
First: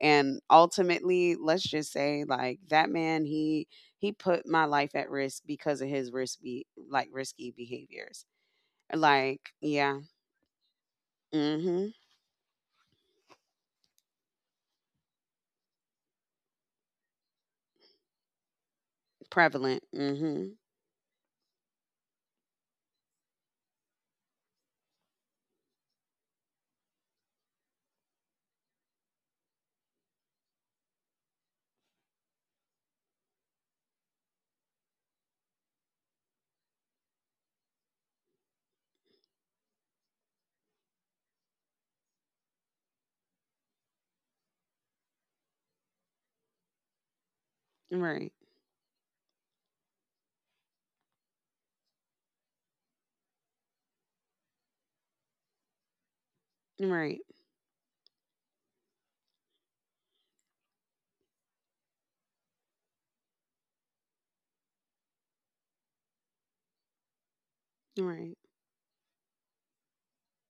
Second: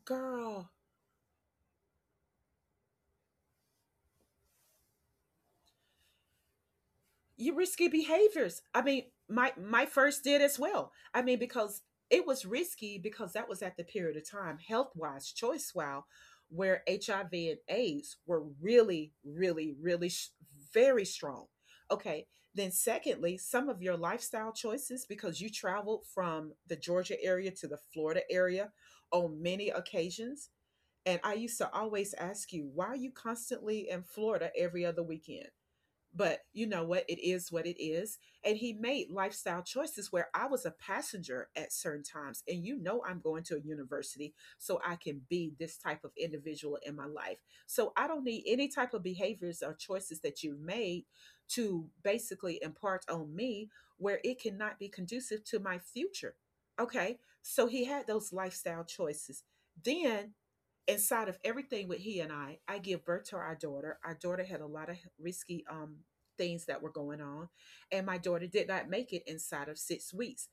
S2: And
S1: girl?
S2: ultimately, let's just say like that man, he put my life at risk because of his risky like risky
S1: Your risky
S2: behaviors.
S1: behaviors. I mean,
S2: Like,
S1: my
S2: yeah.
S1: first did as well. I
S2: Mm.
S1: mean, because
S2: Mhm.
S1: it was risky because that was at the period of time, health wise, choice wise, where HIV and AIDS were really, really,
S2: Prevalent.
S1: really
S2: Mm. Mhm.
S1: very strong. Okay. Then, secondly, some of your lifestyle choices because you traveled from the Georgia area to the Florida area on many occasions. And I used to always ask you, why are you constantly in Florida every other weekend? But you know what? It is what it is. And he made lifestyle choices where I was a passenger at certain times. And you know, I'm going to a university so I can be this type of individual in my life. So I don't
S2: Right.
S1: need any type of behaviors or choices that you've made to basically impart on me where it cannot be conducive to my future. Okay.
S2: Right.
S1: So he had those lifestyle choices. Then inside of everything with he and I give birth to our daughter. Our daughter had a lot of risky things that were going on. And my
S2: Right.
S1: daughter did not make it inside of 6 weeks,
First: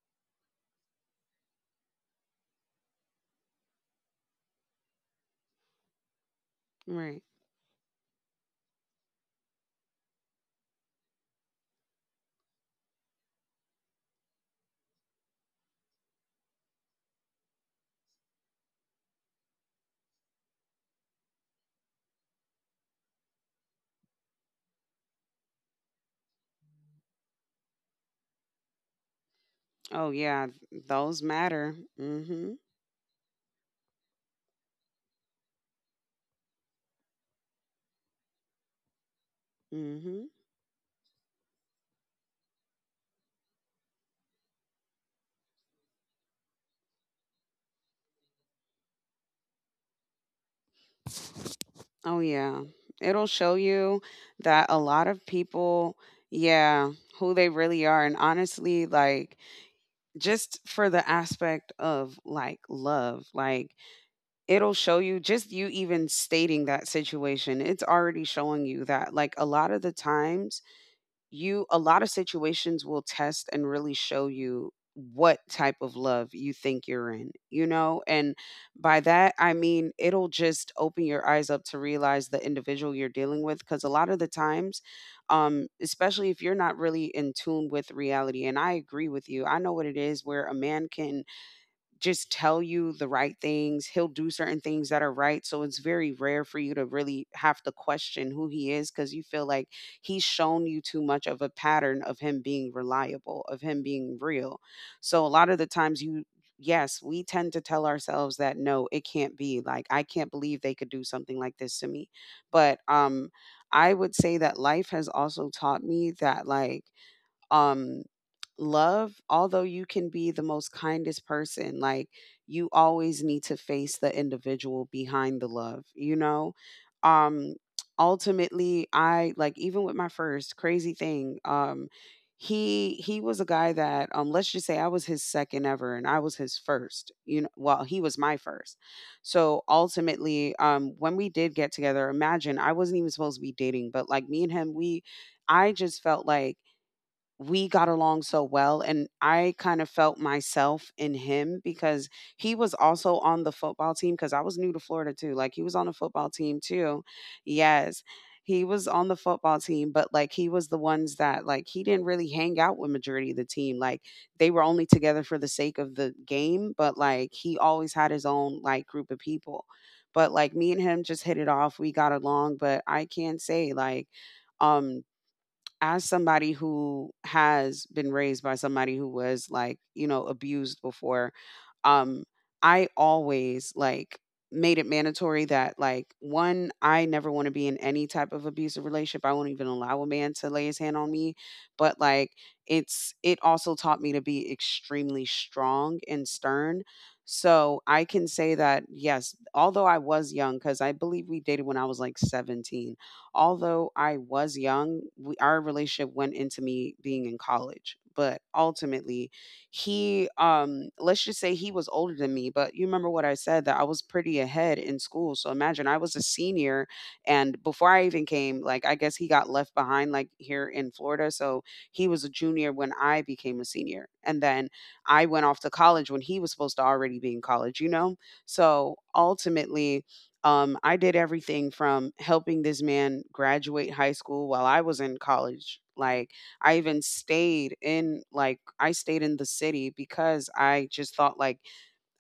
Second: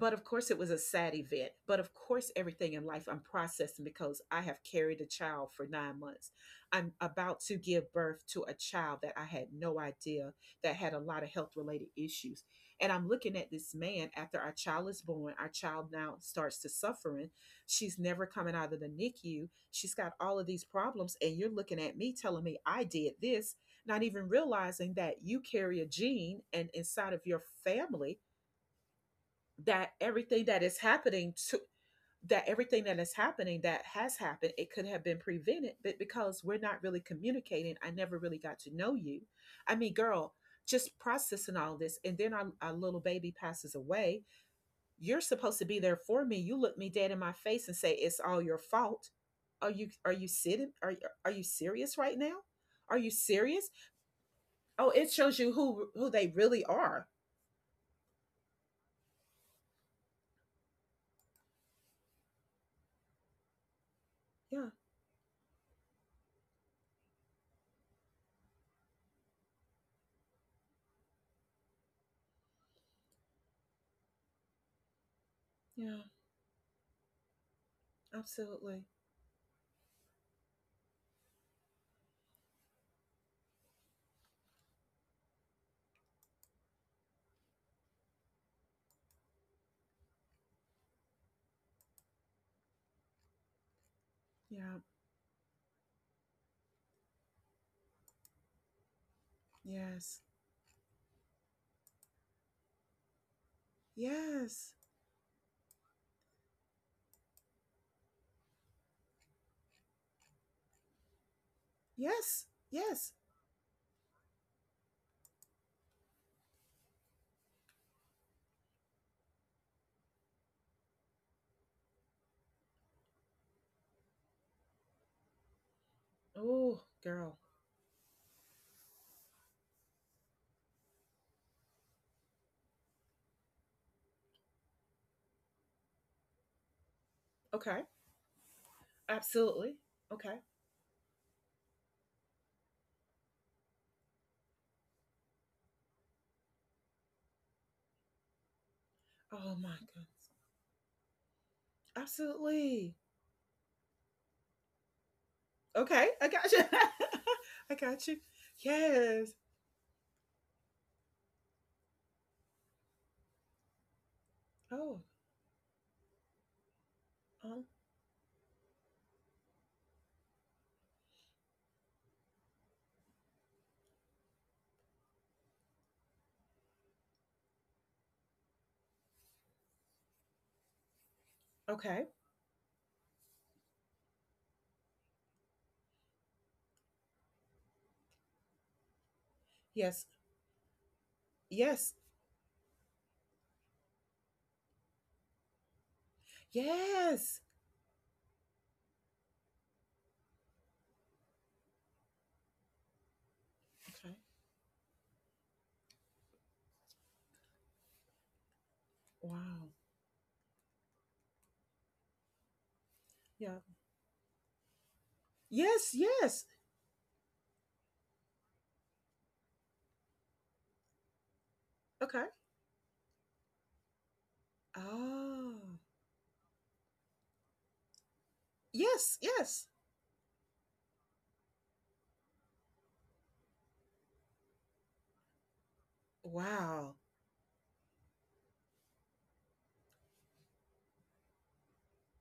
S1: but of course it was a sad event. But of course, everything in life I'm processing because I have carried a child for 9 months. I'm
S2: Right.
S1: about to give birth to a child that I had no idea that had a lot of health related issues. And I'm looking at this man after our child is born. Our child now starts to suffering. She's never coming out of the NICU. She's got all of these problems and you're looking at me telling me I did this, not even realizing that you carry a gene and inside of your family, that
S2: Oh
S1: everything
S2: yeah,
S1: that is
S2: those
S1: happening to
S2: matter.
S1: that
S2: Mhm.
S1: everything that is happening that has happened, it could have been prevented. But because we're not really communicating, I never really got to know you. I mean, girl,
S2: Mhm.
S1: just processing all this, and then our little baby passes away. You're supposed to be there for me. You look me dead in my face and say it's all your fault. are you are you sitting are, are you serious right
S2: Oh
S1: now?
S2: yeah.
S1: Are you
S2: It'll show
S1: serious?
S2: you that a
S1: Oh, it
S2: lot of
S1: shows you who
S2: people,
S1: who they really
S2: yeah,
S1: are.
S2: who they really are, and honestly, like, just for the aspect of like love, like
S1: Yeah.
S2: it'll show you, just you even stating that situation, it's already showing you that, like, a lot of the times, you a lot of situations will test and really show you what type
S1: Yeah.
S2: of love you think you're in, you know? And
S1: Absolutely.
S2: by that, I mean, it'll just open your eyes up to realize the individual you're dealing with. Cause a lot of the times, especially if you're not really in tune with reality, and I agree with you, I know what it is where a man can just tell you the right things. He'll do certain
S1: Yeah.
S2: things that are right. So it's very rare for you to really have to question who he is because you feel like
S1: Yes.
S2: he's shown you too much of a pattern of him being reliable, of him being real.
S1: Yes.
S2: So a lot of the times yes, we tend to tell ourselves that no, it can't be. Like, I can't believe they could do something like this to me.
S1: Yes.
S2: But
S1: Yes.
S2: I would say that life has also taught me that, like, um love, although you can be the most kindest person, like, you always need to face the individual behind the love, you know?
S1: Oh, girl.
S2: um Ultimately, I, like, even with my first crazy thing, he was a guy that, let's just say, I was his second ever and I was his first, you know, well,
S1: Okay.
S2: he was my first. So
S1: Absolutely. Okay.
S2: ultimately, when we did get together, imagine I wasn't even supposed to be dating, but like me and him, we I just felt like we got along so well, and I
S1: Oh
S2: kind
S1: my
S2: of felt
S1: goodness.
S2: myself in him because he was
S1: Absolutely.
S2: also on the football team, cuz I was new to Florida too. Like he was on the
S1: Okay.
S2: football
S1: I got
S2: team
S1: you.
S2: too.
S1: I
S2: Yes.
S1: got you.
S2: He was on the
S1: Yes.
S2: football team, but like he was the ones that like he didn't really hang out with majority of the team. Like they were only
S1: Oh.
S2: together for the sake of the game, but like he
S1: Um.
S2: always had his own like group of people. But like me and him just hit it off. We got along, but I can say, like, um as somebody who has been raised by somebody who was, like, abused before,
S1: Okay.
S2: um I always, like, made it mandatory that, like, one, I never want to be in any type of abusive relationship. I won't even allow a
S1: Yes.
S2: man to lay his hand on me. But
S1: Yes.
S2: like it also taught me to be extremely strong and stern.
S1: Yes.
S2: So I can say that yes, although I was young, because I believe we dated when I was like 17, although I
S1: Okay.
S2: was young, our relationship went into me being in college. But ultimately,
S1: Wow.
S2: let's just say he was older than me. But you remember what I
S1: Yeah.
S2: said, that I was pretty ahead in school. So
S1: Yes.
S2: imagine I was a
S1: Yes.
S2: senior, and before I even came, like I guess he got left behind, like here in Florida. So he
S1: Okay.
S2: was a junior when I became a senior, and then I
S1: Oh.
S2: went off to college when he was supposed to already be in college. So
S1: Yes. Yes.
S2: ultimately, I did everything from helping this man graduate high school while I was in college. Like
S1: Wow.
S2: I stayed in the city because I just thought, like,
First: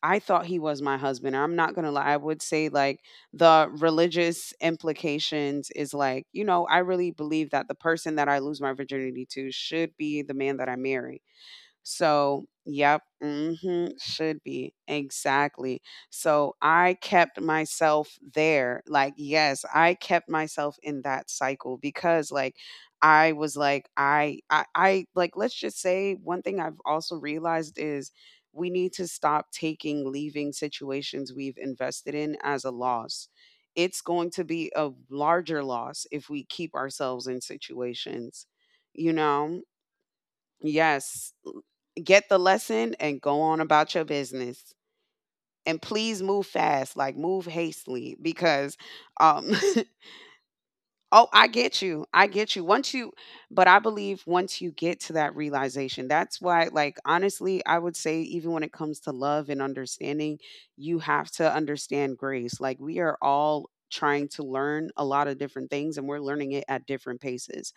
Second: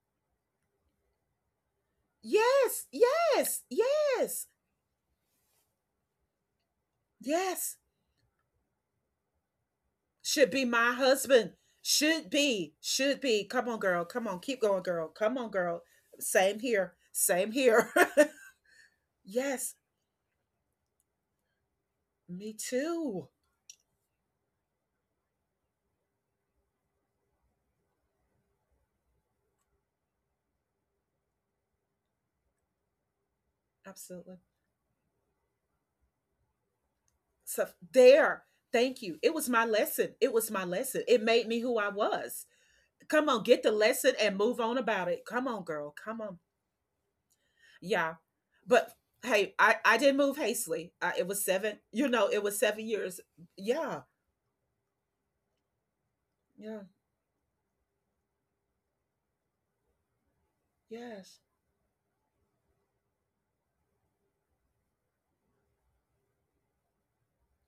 S2: I thought he was my husband. I'm not going to lie. I would say,
S1: Yes.
S2: like,
S1: Yes.
S2: the
S1: Yes.
S2: religious implications is like, I really believe that the
S1: Yes.
S2: person that I lose my virginity to should be the
S1: Should
S2: man
S1: be
S2: that I
S1: my
S2: marry.
S1: husband. Should
S2: So,
S1: be.
S2: yep.
S1: Should be. Come on,
S2: Hmm.
S1: girl. Come on.
S2: Should
S1: Keep
S2: be
S1: going, girl. Come on,
S2: exactly.
S1: girl.
S2: So,
S1: Same
S2: I
S1: here.
S2: kept
S1: Same here.
S2: myself there. Like, yes,
S1: Yes,
S2: I kept myself in that cycle because, like,
S1: me
S2: I
S1: too.
S2: was like, let's just say one thing I've also realized is we need to stop taking leaving situations we've invested in as a loss. It's going to
S1: Absolutely.
S2: be a larger loss if we keep ourselves in
S1: So
S2: situations,
S1: there. Thank
S2: you
S1: you. It was
S2: know?
S1: my lesson. It was my lesson. It
S2: Yes.
S1: made me who I
S2: Get the
S1: was.
S2: lesson and
S1: Come
S2: go
S1: on,
S2: on
S1: get the
S2: about your
S1: lesson and move
S2: business.
S1: on about it. Come on,
S2: And
S1: girl.
S2: please
S1: Come
S2: move
S1: on.
S2: fast, like move hastily,
S1: Yeah.
S2: because
S1: But
S2: um,
S1: hey, I I didn't move hastily. I,
S2: Oh,
S1: it
S2: I
S1: was
S2: get
S1: seven.
S2: you.
S1: You
S2: I
S1: know, it
S2: get you.
S1: was
S2: Once
S1: seven
S2: you
S1: years.
S2: But I
S1: Yeah.
S2: believe once you get to that realization, that's why,
S1: Yeah.
S2: like, honestly, I would say even when it comes to love and understanding, you have
S1: Yes.
S2: to understand grace. Like we are all trying to learn a lot of different things and we're learning it at different paces.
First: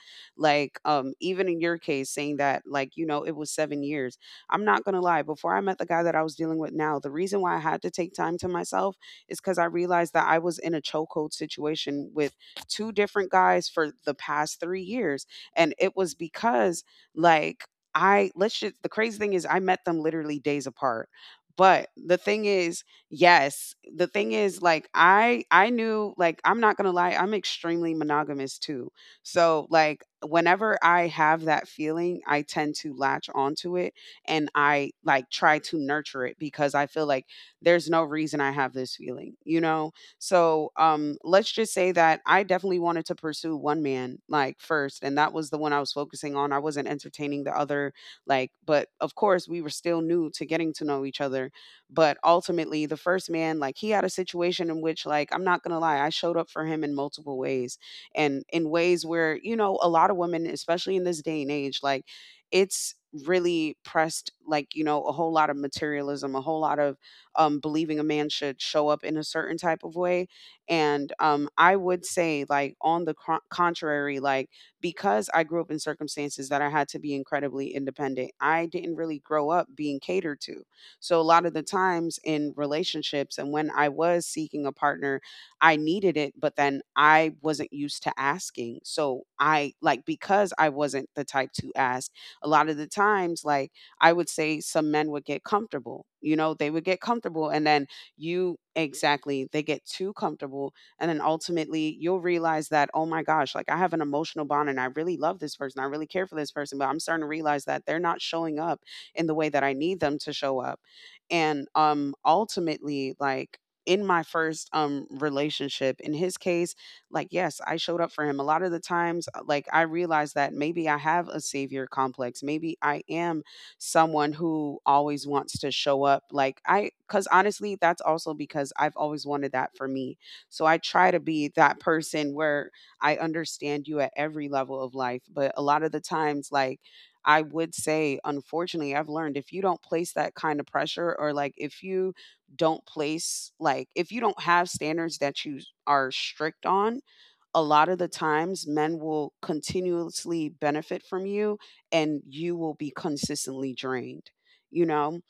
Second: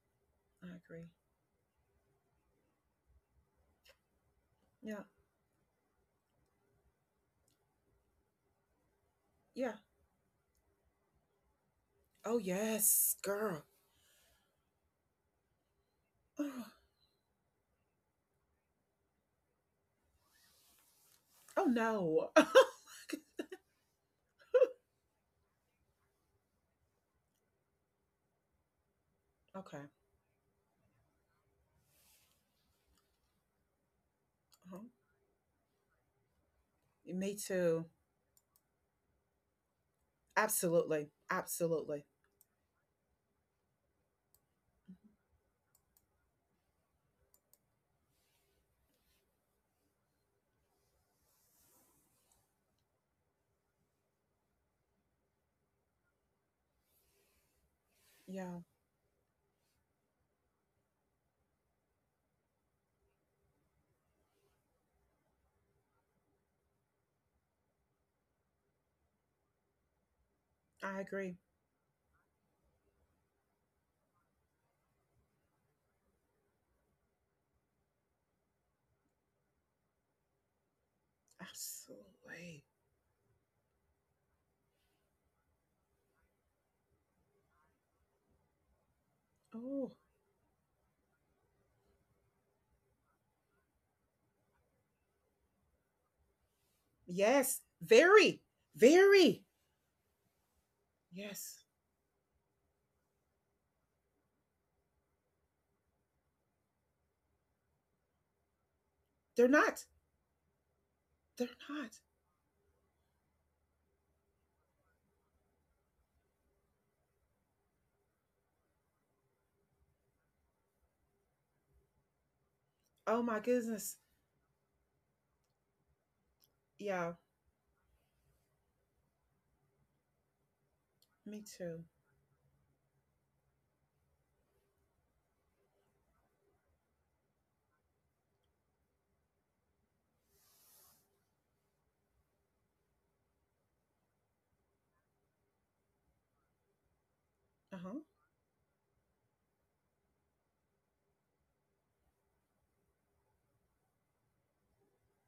S1: I
S2: Like
S1: agree.
S2: even in your case saying that, like, it was 7 years. I'm not going to
S1: Yeah.
S2: lie, before I met the guy that I was dealing with now, the reason why I had to take time to myself is cuz I
S1: Yeah.
S2: realized that I was in a chokehold situation with
S1: Oh
S2: two
S1: yes,
S2: different
S1: girl.
S2: guys for the past 3 years, and it was because, like, I let's just, the crazy thing is I met them literally days apart.
S1: Oh oh
S2: But the
S1: no.
S2: thing is, yes, the thing is, like, I knew, like, I'm not gonna lie, I'm extremely monogamous too. So,
S1: Okay.
S2: like, whenever I have that feeling, I tend to latch onto it, and
S1: Uh-huh.
S2: I, like, try to nurture it because I feel like
S1: Me too.
S2: there's no reason I have this feeling, you know? So
S1: Absolutely.
S2: let's just say
S1: Absolutely.
S2: that I definitely wanted to pursue one man, like, first, and that was the one I was focusing on. I wasn't entertaining the other, like, but of course we were still new to getting to know each other. But ultimately, the first man, like, he had a situation in which, like, I'm not gonna lie, I showed up for him in multiple ways, and
S1: Yeah,
S2: in ways where you know a lot of women, especially in this day and age, like, it's really pressed, like, you know, a whole lot of materialism, a whole lot of, believing a man should show up in a certain type of way.
S1: I
S2: And
S1: agree.
S2: I would say, like, on the contrary, like, because I grew up in circumstances that I had to be incredibly independent, I didn't really grow up being catered to. So, a lot of the times in
S1: Absolutely.
S2: relationships and when I was seeking a partner, I needed it, but then I wasn't used to asking. So,
S1: Oh
S2: because I wasn't the type to ask, a lot of the times, like, I would say some men would get comfortable. You know, they would get comfortable,
S1: yes,
S2: and then
S1: very,
S2: you
S1: very.
S2: exactly, they get too comfortable, and then
S1: Yes,
S2: ultimately you'll realize that oh my gosh, like I have an emotional bond and I really love this person. I really care for this person, but I'm starting to realize that they're not showing up in the
S1: they're
S2: way that I
S1: not.
S2: need them to show up.
S1: They're
S2: And
S1: not.
S2: um ultimately, like in my first relationship, in his case, like yes, I showed up for him a lot of the times. Like I realized that maybe I have a savior complex, maybe I
S1: Oh my
S2: am
S1: goodness.
S2: someone who always wants to show up.
S1: Yeah,
S2: Because honestly, that's also because I've always wanted that for me. So I try to
S1: me
S2: be that
S1: too.
S2: person where I understand you at every level of life. But a lot of the times, like, I would say, unfortunately, I've learned if you don't place that kind of pressure, or like if you don't place, like, if you don't have standards that you are strict on, a
S1: Uh
S2: lot of
S1: huh.
S2: the times men will continuously benefit from you, and you will be consistently drained, you know?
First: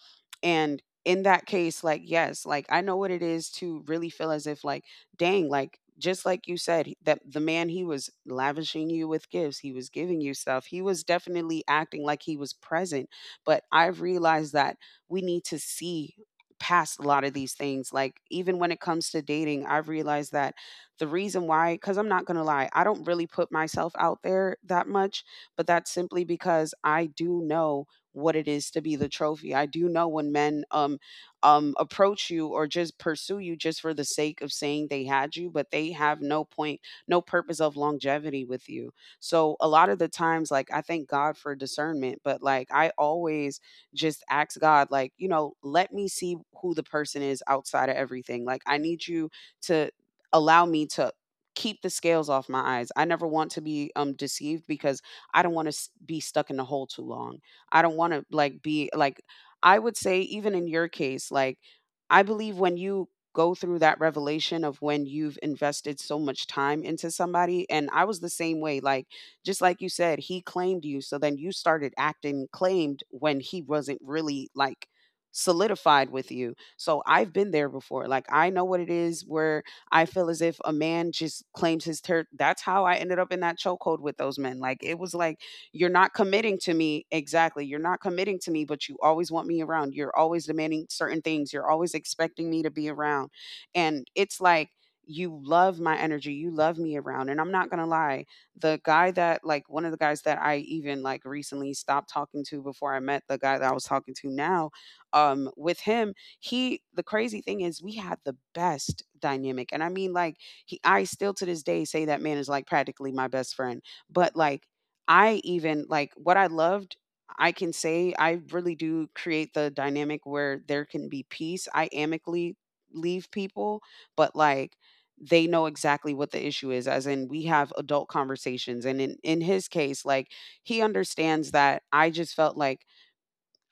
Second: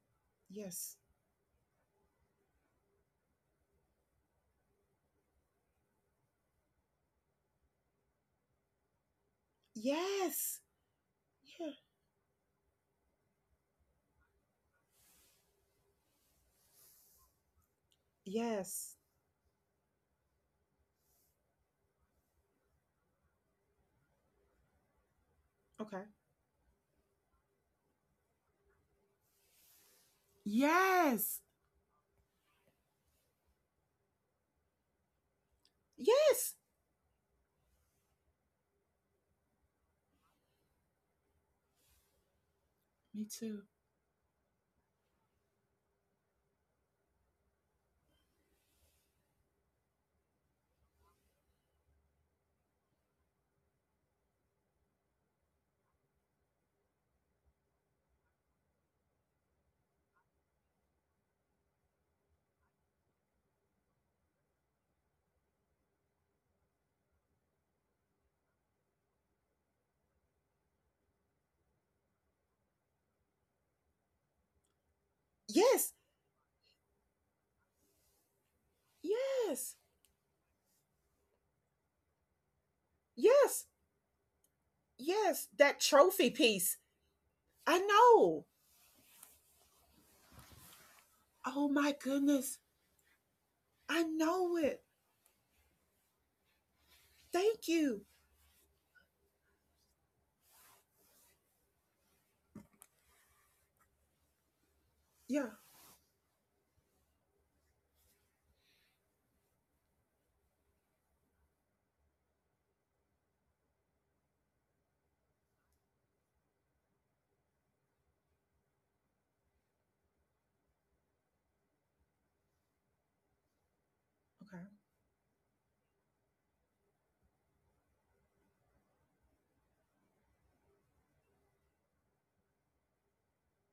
S2: And
S1: Yes.
S2: in that case, like, yes, like I know what it is to really feel as if, like, dang, like, just like you said, he- that the man, he was lavishing you with gifts, he was giving you
S1: Yes.
S2: stuff, he was definitely
S1: Yeah.
S2: acting like he was present. But I've realized that we need to see past a lot of these things. Like, even when it
S1: Yes.
S2: comes to dating, I've realized that the reason why, because I'm not going to lie, I don't really put myself out there that much, but that's
S1: Okay.
S2: simply because I do know what it is to be the trophy. I do know when men
S1: Yes.
S2: approach you or just pursue you just for the sake of saying they had you, but they have no
S1: Yes.
S2: point, no purpose of longevity with you. So a lot of the times, like, I thank God for discernment, but like I
S1: Me
S2: always
S1: too.
S2: just ask God, like, you know, let me see who the person is outside of everything. Like I need you to allow me to keep the scales off my eyes. I never want to be deceived, because I don't want to be stuck in the hole too long. I don't want to like be like, I would say even in your case, like I believe when you go through that revelation of when you've invested so much time into somebody, and I was the same way, like just like you said, he claimed you, so then you started acting claimed when he wasn't really like
S1: Yes.
S2: solidified with you. So I've been there before. Like I know what it is where
S1: Yes.
S2: I feel as if a man just claims his ter, that's how I ended up in that
S1: Yes.
S2: chokehold with those men. Like it was like,
S1: Yes, that
S2: you're not
S1: trophy
S2: committing to
S1: piece.
S2: me. Exactly.
S1: I
S2: You're not committing
S1: know.
S2: to me, but you always want me around. You're always demanding certain things.
S1: Oh
S2: You're
S1: my
S2: always expecting
S1: goodness.
S2: me to be around.
S1: I
S2: And it's
S1: know
S2: like
S1: it.
S2: you love my energy. You love me around. And I'm
S1: Thank
S2: not gonna
S1: you.
S2: lie, the guy that like one of the guys that I even like recently stopped talking to before I met the guy that I was talking to now,
S1: Yeah.
S2: with him he, the crazy thing is we had the best dynamic, and I mean like he, I still to this day say that man is like practically my best friend, but like I even like what I loved, I can say I really do create the dynamic where there can be peace. I amicably leave people, but
S1: Okay.
S2: like they know exactly what the issue is, as in we have adult conversations, and in his case, like he understands that I just felt like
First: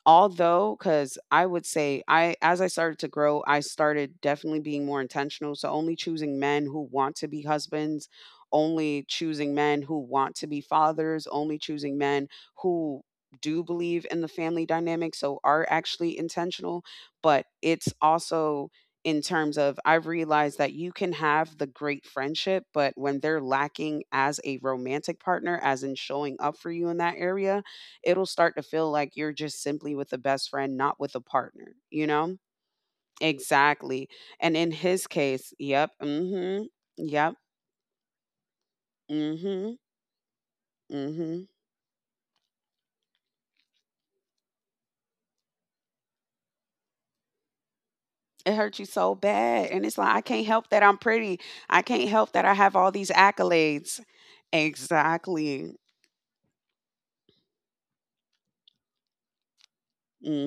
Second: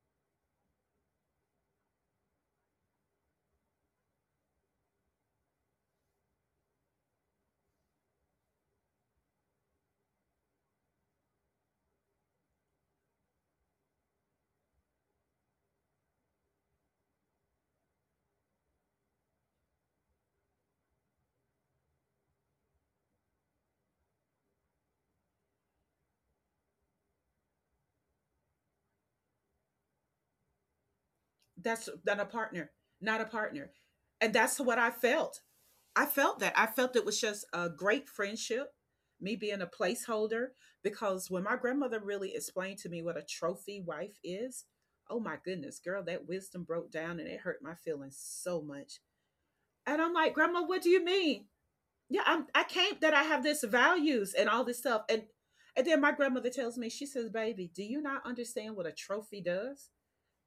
S2: although, cause I would say I, as I started to grow, I started definitely being more intentional, so only choosing men who want to be husbands, only choosing men who want to be fathers, only choosing men who do believe in the family dynamic, so are actually intentional, but it's also in terms of, I've realized that you can have the great friendship, but when they're lacking as a romantic partner, as in showing up for you in that area, it'll start to feel like you're just simply with a best friend, not with a partner,
S1: That's
S2: you
S1: not a
S2: know?
S1: partner, not a partner.
S2: Exactly.
S1: And
S2: And
S1: that's
S2: in
S1: what I
S2: his
S1: felt.
S2: case, yep,
S1: I felt that.
S2: mm-hmm,
S1: I felt it was
S2: yep,
S1: just a great friendship, me being a
S2: mm-hmm.
S1: placeholder, because
S2: Mm-hmm.
S1: when my grandmother really explained to me what a trophy wife is, oh my goodness, girl, that wisdom broke down and it hurt my feelings
S2: It
S1: so
S2: hurt you
S1: much.
S2: so bad. And it's
S1: And I'm
S2: like, I
S1: like,
S2: can't
S1: Grandma,
S2: help
S1: what
S2: that
S1: do
S2: I'm
S1: you
S2: pretty.
S1: mean?
S2: I can't
S1: Yeah,
S2: help that
S1: I'm,
S2: I
S1: I
S2: have all
S1: can't
S2: these
S1: that I have this
S2: accolades.
S1: values and all this stuff.
S2: Exactly.
S1: And then my grandmother tells me, she says, "Baby, do you not understand what a trophy does?"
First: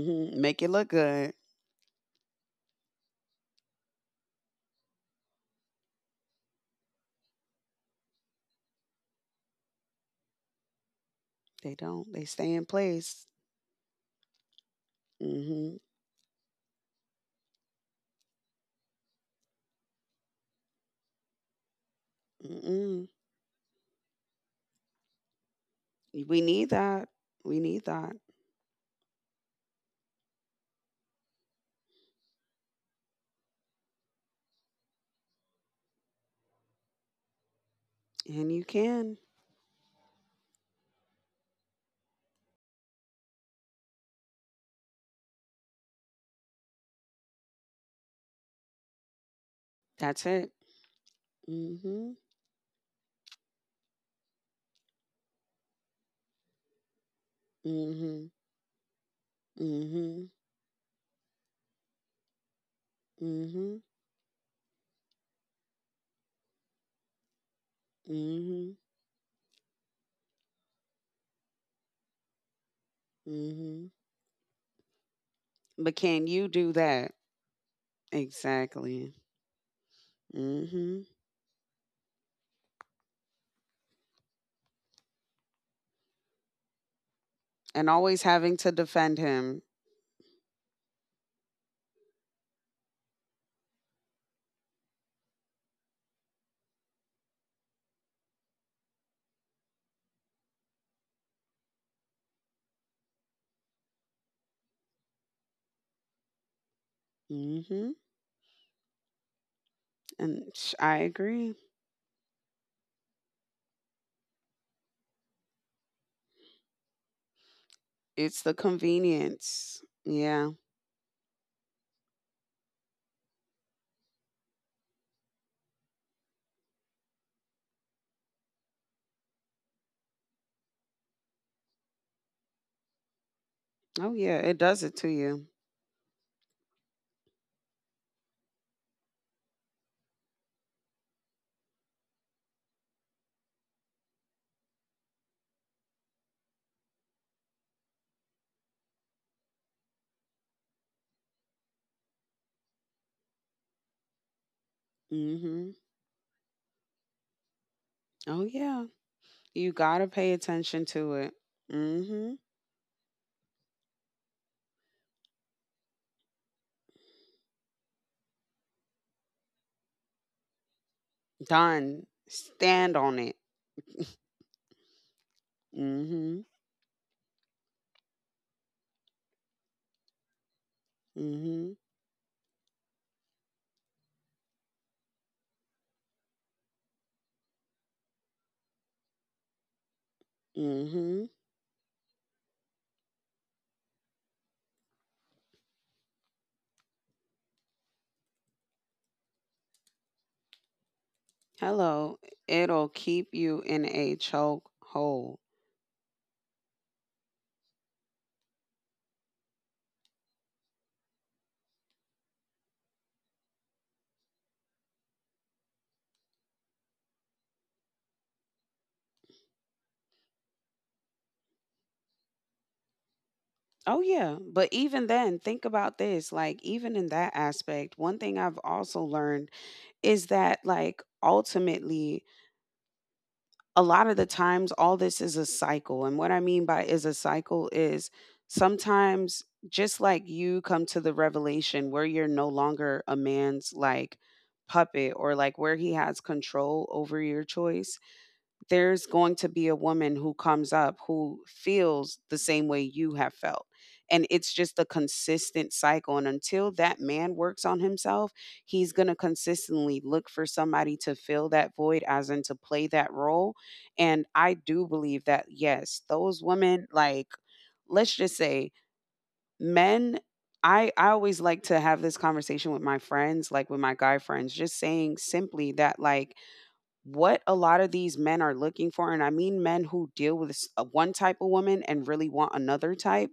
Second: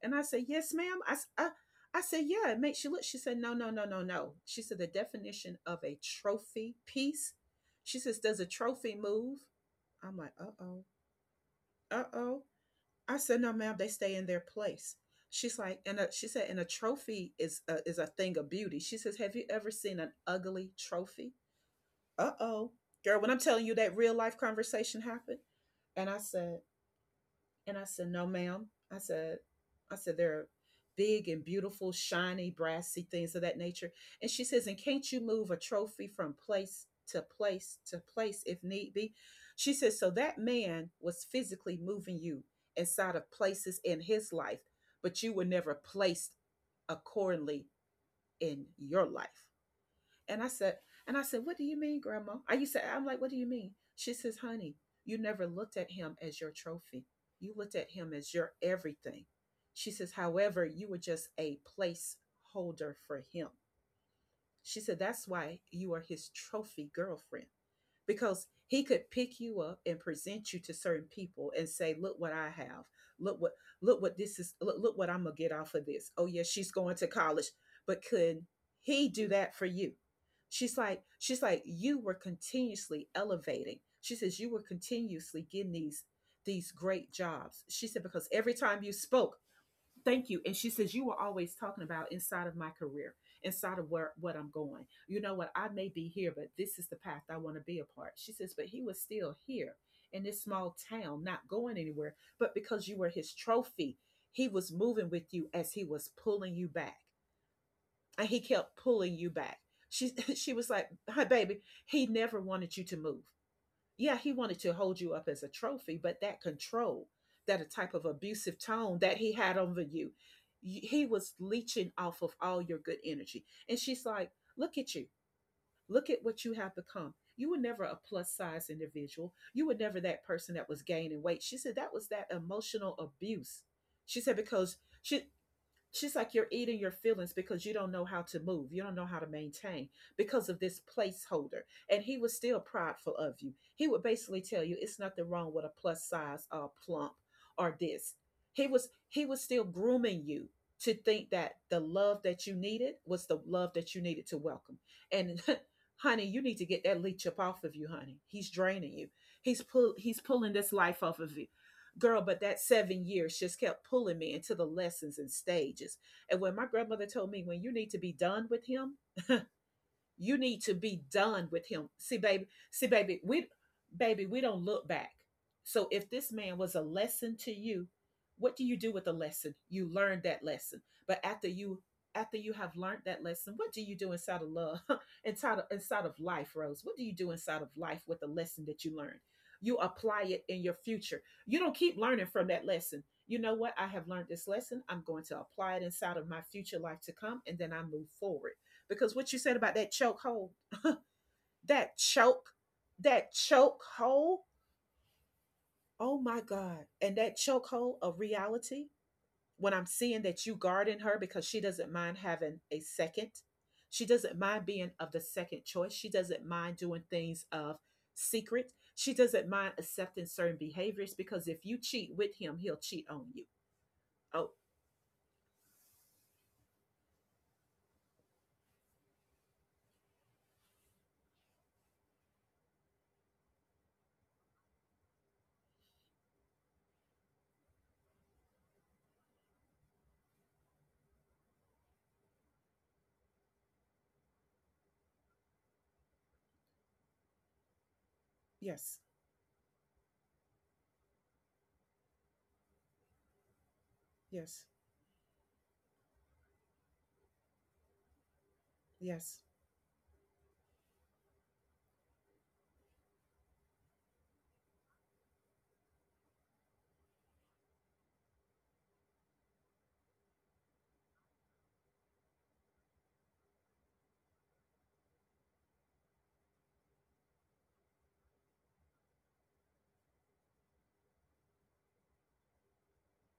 S1: And I say,
S2: Make it
S1: "Yes,
S2: look
S1: ma'am." I
S2: good.
S1: I I I say, "Yeah, it makes you look." She said, "No, no, no, no, no." She said, "The definition of a trophy piece." She says, "Does a trophy move?" I'm like, "Uh oh,
S2: They
S1: uh
S2: don't. They
S1: oh."
S2: stay in
S1: I
S2: place.
S1: said, "No, ma'am, they stay in their place." She's
S2: Mm-hmm.
S1: like, she said, and a trophy is a thing of beauty. She says, "Have you ever seen an ugly trophy?" Uh-oh.
S2: Mm-mm.
S1: Girl, when I'm telling you that real life conversation happened, and I
S2: We
S1: said,
S2: need that. We need that.
S1: no ma'am, i said I said there are big and beautiful shiny brassy things of that nature. And she says, and can't you move a trophy from place to place to place
S2: And
S1: if
S2: you
S1: need be?
S2: can.
S1: She says, so that man was physically moving you inside of places in his life, but you were never placed accordingly in your life.
S2: That's
S1: And I
S2: it.
S1: said, what do you mean,
S2: Mm-hmm.
S1: grandma? I used to, I'm like, what do you mean? She says, honey, you never looked at him as your trophy. You looked at him
S2: Mm-hmm.
S1: as your everything. She says,
S2: Mhm.
S1: however, you were just a placeholder for him.
S2: Mhm.
S1: She said, that's why you are his trophy girlfriend because
S2: Mhm.
S1: he could pick you up and present you to certain people and say, look what I have, look what
S2: Mhm.
S1: look what this is, look what I'm gonna get off of
S2: But
S1: this. Oh
S2: can
S1: yeah,
S2: you
S1: she's
S2: do
S1: going to
S2: that?
S1: college, but could he
S2: Exactly.
S1: do that for you? She's like,
S2: Mhm.
S1: you were continuously elevating. She says, you were continuously getting these great jobs. She
S2: And
S1: said, because
S2: always
S1: every
S2: having to
S1: time you
S2: defend
S1: spoke.
S2: him.
S1: Thank you. And she says, you were always talking about inside of my career, inside of where what I'm going. You know what? I may be here, but this is the path I want to be a part. She says, but he was still here in this small town, not going anywhere. But because you were his trophy, he was moving with you as he was pulling you back.
S2: Mhm.
S1: And he kept pulling you back. She she
S2: And
S1: was
S2: sh-
S1: like,
S2: I
S1: Hi,
S2: agree.
S1: baby, he never wanted you to move. Yeah, he wanted to hold you up as a trophy, but that control, that a type of
S2: It's
S1: abusive
S2: the
S1: tone that he had over
S2: convenience.
S1: you,
S2: Yeah.
S1: he was leeching off of all your good energy. And she's like, Look at you. Look at what you have become. You were never a plus size individual. You were never that person that was gaining weight. She said that was that emotional abuse.
S2: Oh
S1: She said,
S2: yeah, it
S1: because
S2: does it to
S1: she
S2: you.
S1: she's like, you're eating your feelings because you don't know how to move. You don't know how to maintain because of this placeholder. And he was still prideful of you. He would basically tell you it's nothing wrong with a plus size or plump or this. He was still grooming you to think that the love that you needed was the love that you needed to welcome. And
S2: Mhm.
S1: honey, you need to get that leech up off of you, honey. He's
S2: Oh yeah.
S1: draining you. He's
S2: You
S1: pull
S2: got to
S1: he's
S2: pay
S1: pulling this
S2: attention
S1: life
S2: to
S1: off of
S2: it.
S1: you. Girl, but
S2: Mhm.
S1: that 7 years just kept pulling me into the lessons and stages. And when my grandmother told me, when you need to be done with him, you need to be done with him.
S2: Done.
S1: See,
S2: Stand on it.
S1: baby, we don't look back. So if this
S2: Mhm.
S1: man was a lesson to you, what do you do with the lesson? You learn that lesson. But after
S2: Mhm.
S1: you after you have learned that lesson, what do you do inside of love? inside of life, Rose? What do you do inside of life with the lesson that you learned? You apply it in your future.
S2: Mhm.
S1: You don't keep learning from that lesson. You know what? I have learned this lesson. I'm going to apply it inside of my future life to come, and then I move forward because what you said about that
S2: Hello.
S1: choke,
S2: It'll
S1: that
S2: keep you
S1: choke
S2: in a
S1: hold,
S2: choke hole.
S1: oh my God. And that choke hold of reality, when I'm seeing that you guarding her because she doesn't mind having a second, she doesn't mind being of the second choice, she doesn't mind doing things of secret, she doesn't mind accepting certain behaviors because if you cheat with him, he'll cheat on you.
S2: Oh yeah,
S1: Oh,
S2: but even then, think about this. Like even in that aspect, one thing I've also learned is that like ultimately a lot of the times all this is a cycle, and what I mean by is a cycle is sometimes, just like you come to the revelation where you're no longer a man's like puppet, or like where he has control over your choice,
S1: yes,
S2: there's going to be a woman who comes up who feels the same way you have felt. And it's
S1: yes,
S2: just a consistent cycle. And until that man works on himself, he's going to
S1: yes,
S2: consistently look for somebody to fill that void, as in to play that role. And I do believe that, yes, those women, like, let's just say men. I always like to have this conversation with my friends, like with my guy friends, just saying simply that, like, what a lot of these men are looking for, and I mean men who deal with s- one type of woman and really want another type,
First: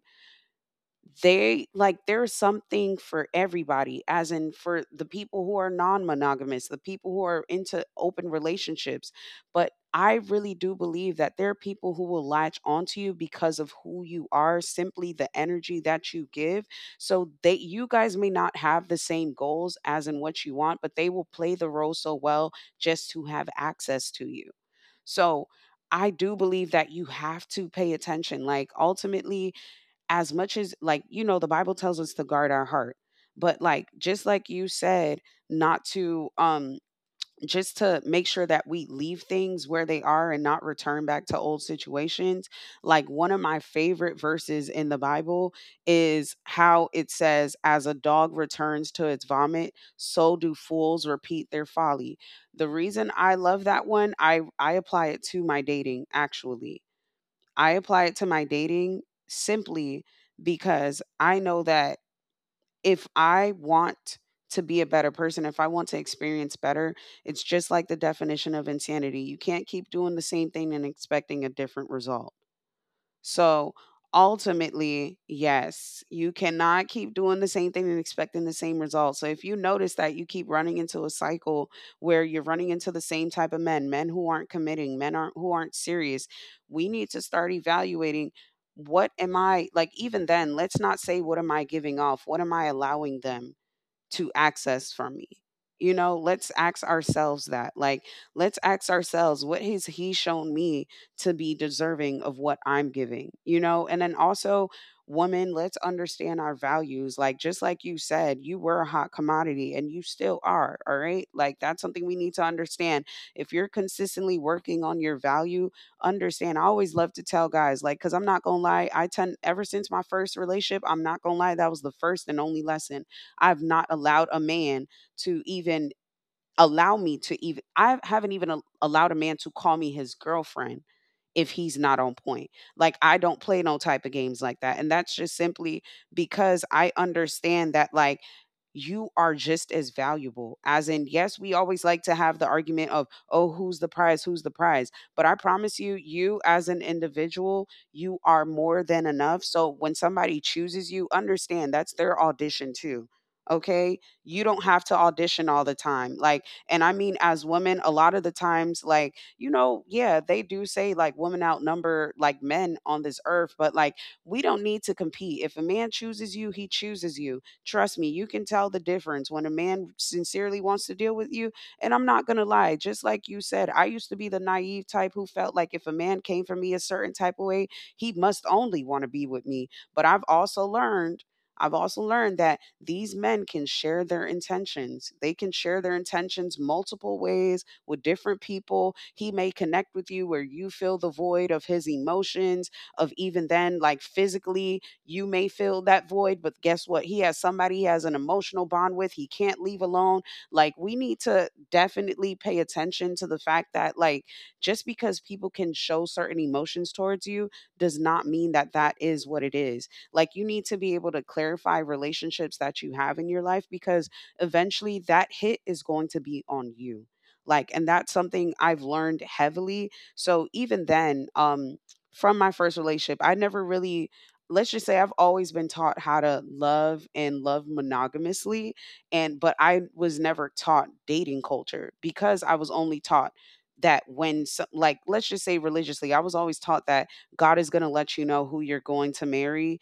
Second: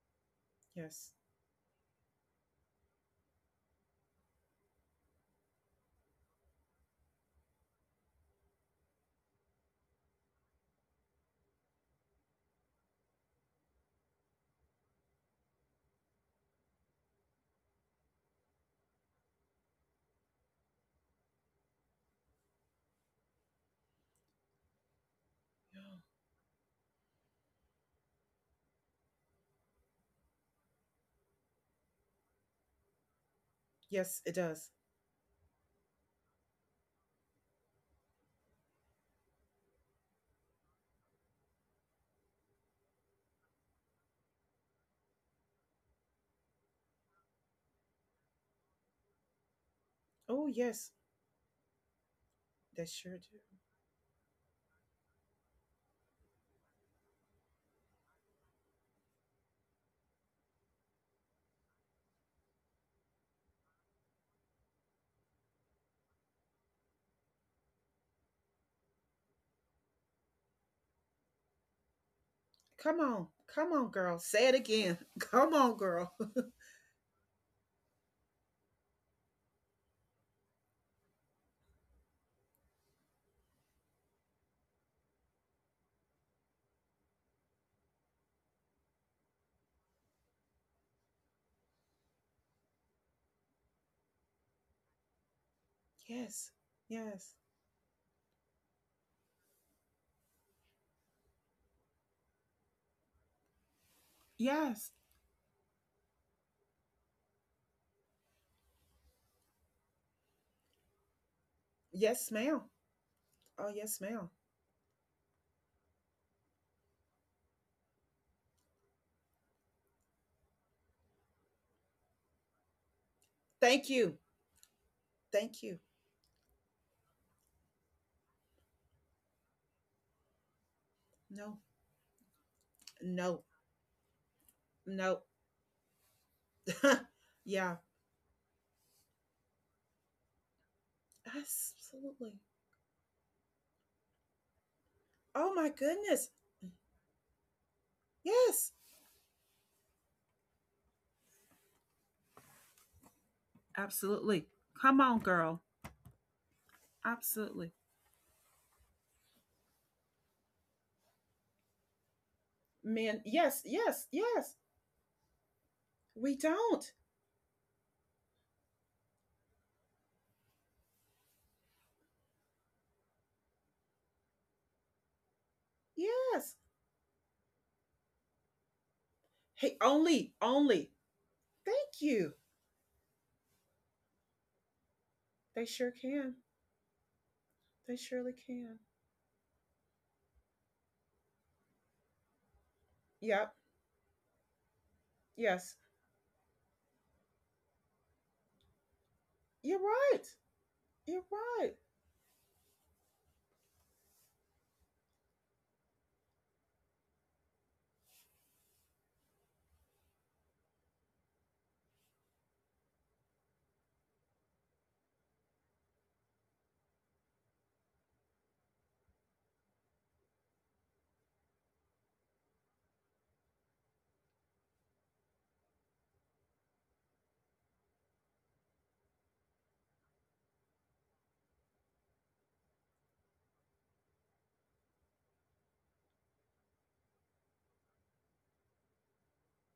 S1: yes.
S2: they like there's something for everybody, as in for the people who are non-monogamous, the people who are into open relationships, but I really do believe that there are people who will latch onto you because of who you are, simply the energy that you give. So they, you guys may not have the same goals as in what you want, but they will play the role so well just to have access to you. So
S1: Oh,
S2: I do believe that you have to pay attention. Like ultimately, as much as like you know the bible tells us to guard our heart, but like
S1: yes,
S2: just
S1: it
S2: like
S1: does.
S2: you said, not to just to make sure that we leave things where they are and not return back to old situations, like one of my favorite verses in the bible is how it says as a dog returns to its vomit, so
S1: Oh,
S2: do
S1: yes,
S2: fools repeat their folly. The
S1: that
S2: reason
S1: sure
S2: I
S1: do.
S2: love that one, I apply it to my dating actually. I apply it to my dating simply because I know that if I want to be a better person, if I want to experience better, it's just like the definition of insanity. You can't keep doing the same thing and expecting a different result.
S1: Come on. Come
S2: So
S1: on, girl. Say it again.
S2: ultimately,
S1: Come on,
S2: yes,
S1: girl.
S2: you cannot keep doing the same thing and expecting the same results. So if you notice that you keep running into a cycle where you're running into the same type of men, men who aren't committing, men aren't who aren't serious, we need to start evaluating what am I, like even then, let's not say what am I giving off? What am I allowing them to access from me? You know,
S1: Yes.
S2: let's ask
S1: Yes.
S2: ourselves that. Like, let's ask ourselves, what has he shown me to be deserving of what I'm giving? You know, and then also,
S1: Yes.
S2: woman, let's understand our values. Like, just like you said, you were a hot commodity and you still are. All right. Like, that's something we
S1: Yes,
S2: need to
S1: ma'am.
S2: understand. If
S1: Oh,
S2: you're
S1: yes, ma'am.
S2: consistently working on your value, understand. I always love to tell guys, like, because I'm not going to lie, I tend, ever since my first relationship, I'm not going to lie, that was the first and only lesson. I've not
S1: Thank you.
S2: allowed a man to
S1: Thank you.
S2: even allow me to even, I haven't even al- allowed a man to call me his girlfriend if
S1: No.
S2: he's not on point. Like I don't
S1: No.
S2: play no type of games like that. And that's
S1: No.
S2: just simply because I understand
S1: yeah.
S2: that, like, you are just as valuable. As in, yes, we always like to
S1: Absolutely.
S2: have the argument of, oh, who's the prize, who's the prize? But I
S1: Oh, my
S2: promise you,
S1: goodness.
S2: you as an individual, you are
S1: Yes.
S2: more than enough. So when somebody chooses you, understand that's their audition too, okay? You
S1: Absolutely.
S2: don't have to
S1: Come on,
S2: audition
S1: girl.
S2: all the time. Like, and I mean, as
S1: Absolutely.
S2: women, a lot of the times, like, you know, yeah, they do say like women outnumber like men on this
S1: Men,
S2: earth,
S1: yes,
S2: but like
S1: yes,
S2: we
S1: yes.
S2: don't need to compete. If a man chooses
S1: We
S2: you, he
S1: don't.
S2: chooses you. Trust me, you can tell the difference when a man sincerely wants to deal with you. And I'm not going to lie, just like you said, I used to be the naive type who felt like if a man came for
S1: Yes.
S2: me a certain type of way, he must only want to be with me.
S1: Hey,
S2: But I've
S1: only,
S2: also
S1: only.
S2: learned, I've
S1: Thank
S2: also
S1: you.
S2: learned that these men can share their intentions. They can
S1: They
S2: share
S1: sure
S2: their
S1: can.
S2: intentions multiple ways
S1: They
S2: with
S1: surely
S2: different
S1: can.
S2: people. He may connect with you where you feel the void of his emotions, of even
S1: Yep.
S2: then, like physically, you may
S1: Yes.
S2: feel that void. But guess what? He has somebody, he has an emotional bond with, he can't
S1: You're
S2: leave alone.
S1: right.
S2: Like, we need
S1: You're
S2: to
S1: right.
S2: definitely pay attention to the fact that, like, just because people can show certain emotions towards you does not mean that that is what it is. Like, you need to be able to clarify relationships that you have in your life, because eventually that hit is going to be on you. Like, and that's something I've learned heavily. So even then, from my first relationship, I never really, let's just say, I've always been taught how to love, and love monogamously, and but I was never taught dating culture, because I was only taught that when, so, like, let's just say religiously, I was always taught that God is going to let you know who you're going to marry,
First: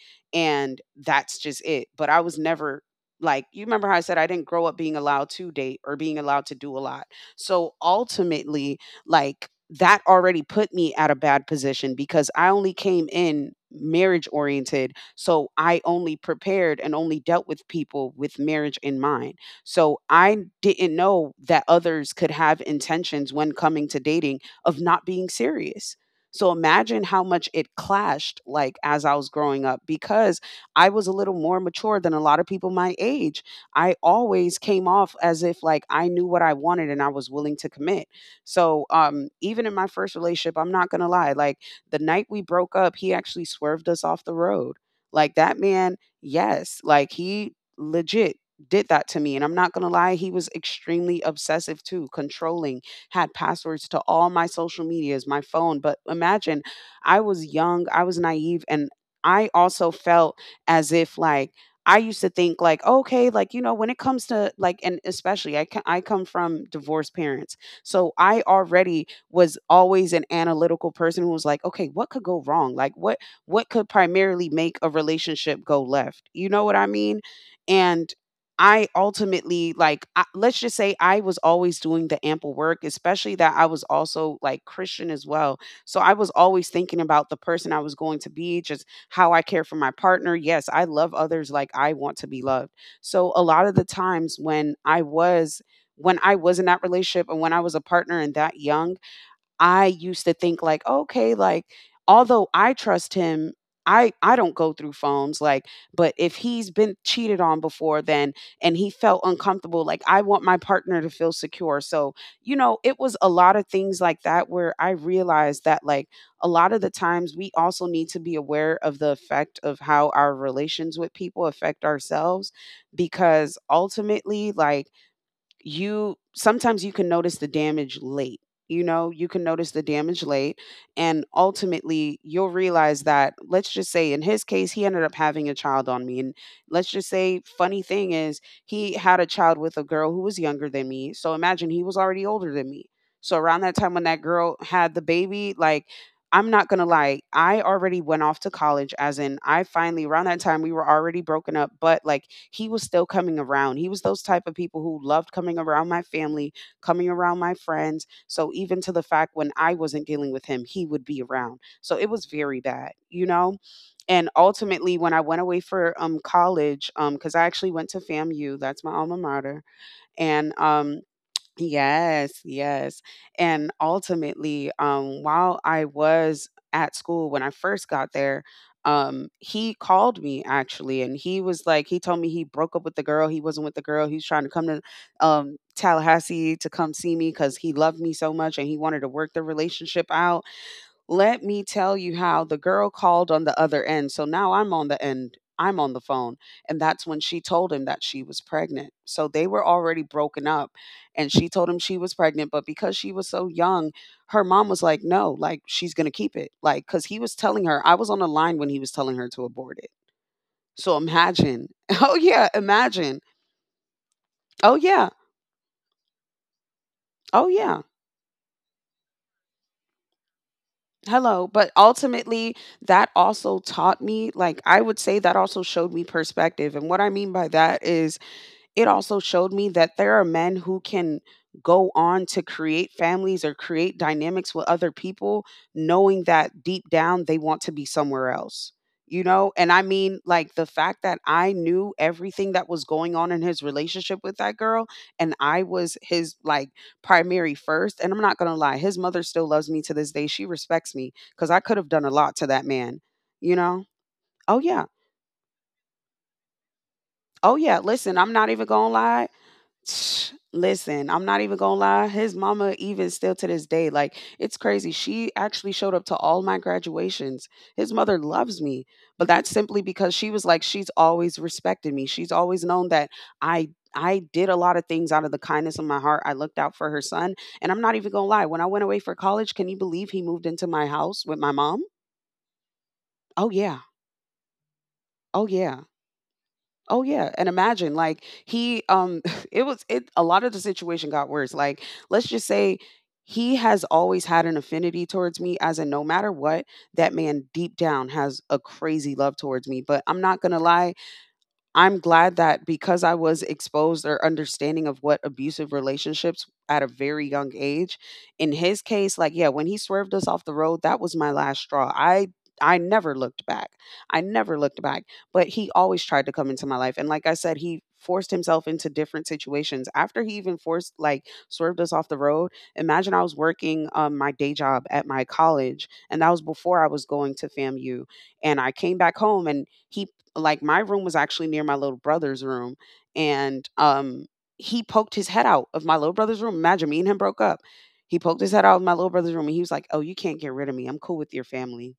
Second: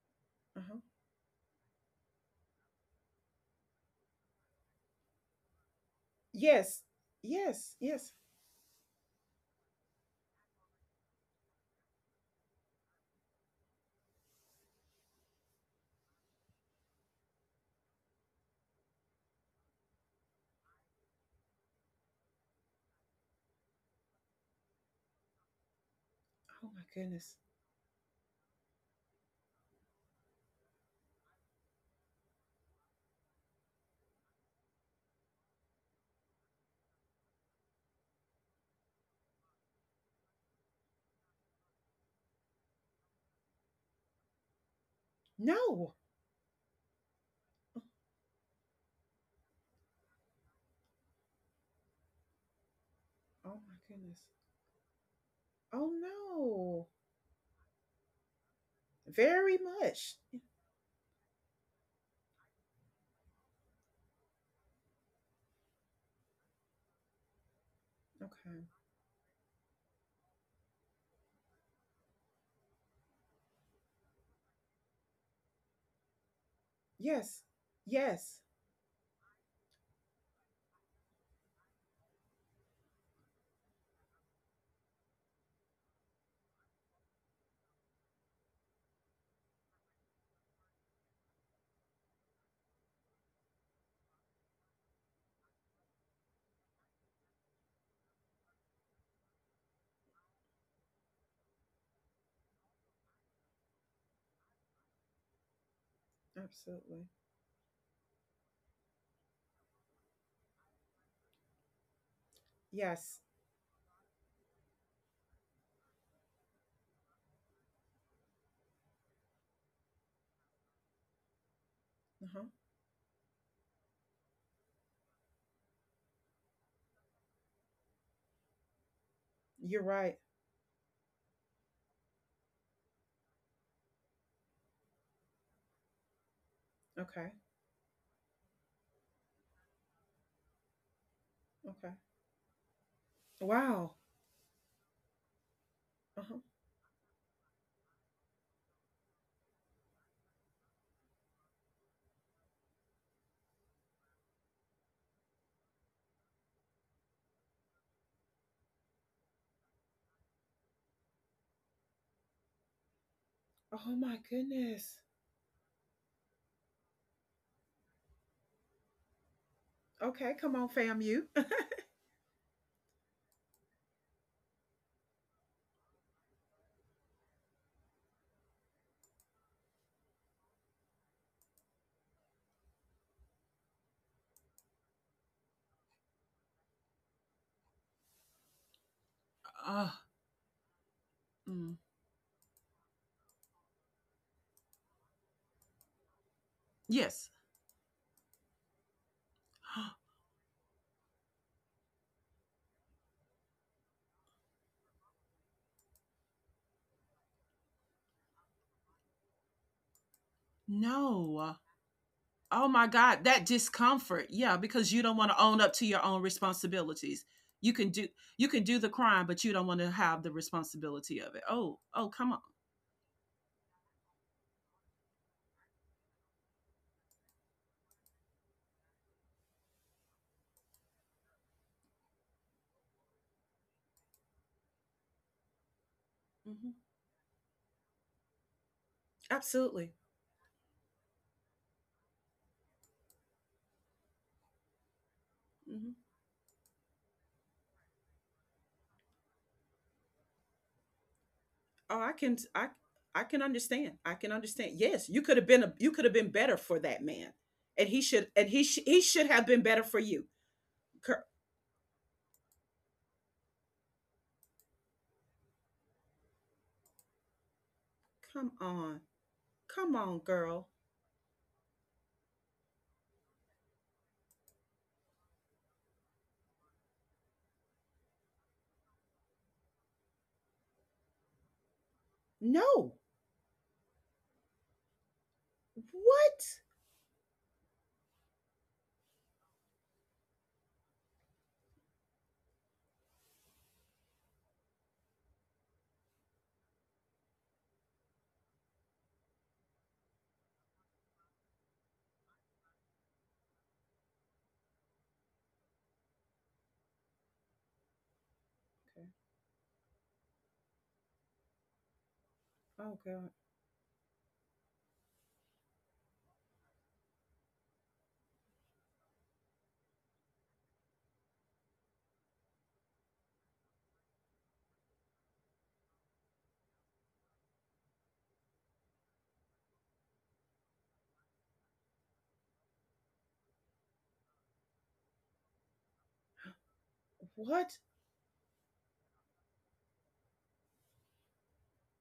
S1: Uh-huh.
S2: and that's just it. But I was never, like, you remember how I said I didn't grow up being allowed to date or being allowed to do a
S1: Yes.
S2: lot. So
S1: Yes. Yes.
S2: ultimately, like that already put me at a bad position, because I only came in marriage oriented. So I only prepared and only dealt with people with marriage in mind. So I didn't know that others could have intentions when coming to dating of not being serious. So
S1: Oh my
S2: imagine how
S1: goodness.
S2: much it clashed, like, as I was growing up, because I was a little more mature than a lot of people my age. I always came off as if, like, I knew what I wanted and I was willing to commit. So even in my first relationship, I'm not going to lie, like the night we broke up, he actually swerved us off the road. Like that
S1: No.
S2: man, yes, like he legit did that to me. And I'm not going to lie, he was extremely obsessive too, controlling, had
S1: Oh my
S2: passwords to
S1: goodness.
S2: all my social medias, my phone.
S1: Oh
S2: But imagine,
S1: no.
S2: I was young, I was naive, and I
S1: Very
S2: also
S1: much.
S2: felt as if, like, I used to think like, okay, like, you know, when it comes to like, and especially, I come from divorced parents, so I
S1: Okay.
S2: already was always an analytical person who was like, okay, what could go wrong, like, what could primarily make a relationship go left, you know what I mean?
S1: Yes.
S2: And
S1: Yes.
S2: I ultimately, like, I, let's just say, I was always doing the ample work, especially that I was also like Christian as well. So I was always thinking about the person I was going to be, just how I care for my partner. Yes, I love others like I want to be loved. So a lot of the times when I was, when I was in that relationship and when I was a partner and that young, I used to think like, okay, like, although I trust him, I don't go through phones, like, but if he's been
S1: Absolutely.
S2: cheated on before then and he felt uncomfortable, like, I want my partner to feel secure. So, you know, it
S1: Yes.
S2: was a lot of things like that where I realized that, like, a lot of the times we also need to be aware of the effect of how our relations with people affect
S1: Uh-huh.
S2: ourselves, because ultimately, like, you, sometimes you can notice the damage late. You know, you can notice
S1: You're
S2: the
S1: right.
S2: damage late, and ultimately you'll realize that. Let's just say, in his case, he ended up having a child on me, and let's just
S1: Okay.
S2: say, funny thing is, he had a child with a girl who was younger than me. So imagine, he
S1: Okay.
S2: was already older than me. So around that
S1: Wow.
S2: time when that girl had the baby, like,
S1: Uh-huh.
S2: I'm not gonna lie, I already went off to college, as in, I finally, around that time we were already broken up, but like he was still coming around. He was those type of people who loved coming around my family, coming around my friends. So even to the fact when I wasn't dealing with him, he would be around. So it was very bad, you know?
S1: Oh my
S2: And
S1: goodness.
S2: ultimately when I went away for college, because I actually went to FAMU, that's my alma mater,
S1: Okay, come
S2: and
S1: on, fam
S2: um,
S1: you.
S2: yes, yes. And ultimately, while I was at school when I first got there, he called me actually, and he was like, he told me he broke up with the girl. He wasn't with the girl. He was trying to come to Tallahassee, to come see me because he loved me so much and he wanted to work the
S1: uh,
S2: relationship out. Let me
S1: mm.
S2: tell you, how the girl called on the other end. So now I'm on the end, I'm on the phone. And that's when
S1: Yes.
S2: she told him that she was pregnant. So they were already broken up. And she told him she was pregnant. But because she was so young, her mom was like, no, like, she's going to keep it. Like, because he was telling her, I was on the line when he was telling her to abort it. So
S1: no.
S2: imagine. Oh, yeah.
S1: Oh my
S2: Imagine.
S1: God, that discomfort. Yeah,
S2: Oh,
S1: because you
S2: yeah.
S1: don't want to own up to your own responsibilities.
S2: Oh,
S1: You
S2: yeah.
S1: can do you can do the crime, but you don't want to have the responsibility of it.
S2: Hello, but
S1: Oh, oh, come on.
S2: ultimately that also taught me, like, I would say that also showed me perspective. And what I mean by that is it also showed me that there are men who can go on to create families or create dynamics with other people knowing
S1: Mhm.
S2: that deep down they want to be somewhere else. You know, and
S1: Absolutely.
S2: I mean, like, the fact that I knew everything that was going on in his relationship with that girl, and I
S1: Hmm.
S2: was his, like, primary first, and I'm not going to lie, his mother still loves me to this day. She respects me, cuz I could
S1: Oh,
S2: have done a lot to that man,
S1: I can
S2: you
S1: understand.
S2: know?
S1: I can understand.
S2: Oh yeah,
S1: Yes, you could have been a, you could have been better for that man,
S2: oh
S1: and
S2: yeah.
S1: he should
S2: Listen,
S1: and
S2: I'm
S1: he
S2: not even
S1: sh- he
S2: going to
S1: should
S2: lie.
S1: have been better for you.
S2: Tch,
S1: Girl,
S2: listen, I'm not even gonna lie. His mama, even still to this day, like, it's crazy. She actually showed up to all my graduations. His mother
S1: come
S2: loves me,
S1: on,
S2: but that's simply
S1: come on,
S2: because she was
S1: girl.
S2: like, she's always respected me. She's always known that I I did a lot of things out of the kindness of my heart. I looked out for her son, and I'm not even gonna lie, when I went away for college, can you believe he moved into my house with my mom?
S1: No,
S2: Oh yeah, oh yeah.
S1: what?
S2: Oh yeah, and imagine, like, he it was it, a lot of the situation got worse. Like, let's just say he has always had an affinity towards me, as in no matter what, that man deep down has a crazy love towards me, but I'm not going to lie, I'm glad that, because I was exposed or understanding of what abusive relationships at a very young age, in his
S1: Okay.
S2: case, like, yeah, when he swerved us off the road, that was my last straw. I
S1: Oh
S2: never
S1: God,
S2: looked back. I never looked back. But he always tried to come into my life. And like I said, he forced himself into different situations. After he even forced, like, swerved us off the road, imagine, I was working my day job at my college, and that was before I was going to FAMU, and I came back home and he, like, my room was actually near my little brother's room, and he poked his head out of my little brother's room. Imagine, me and him broke up.
S1: what?
S2: He poked his head out of my little brother's room and he was like, "Oh, you can't get rid of me. I'm cool with your family."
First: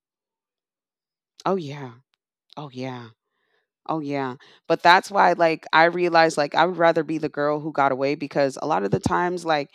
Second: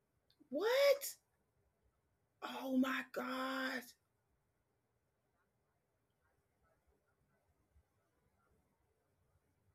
S1: What?
S2: Oh yeah. Oh
S1: Oh my
S2: yeah.
S1: God.
S2: Oh yeah. But that's why, like, I realized, like, I would rather be the girl who got away, because a lot of the times, like,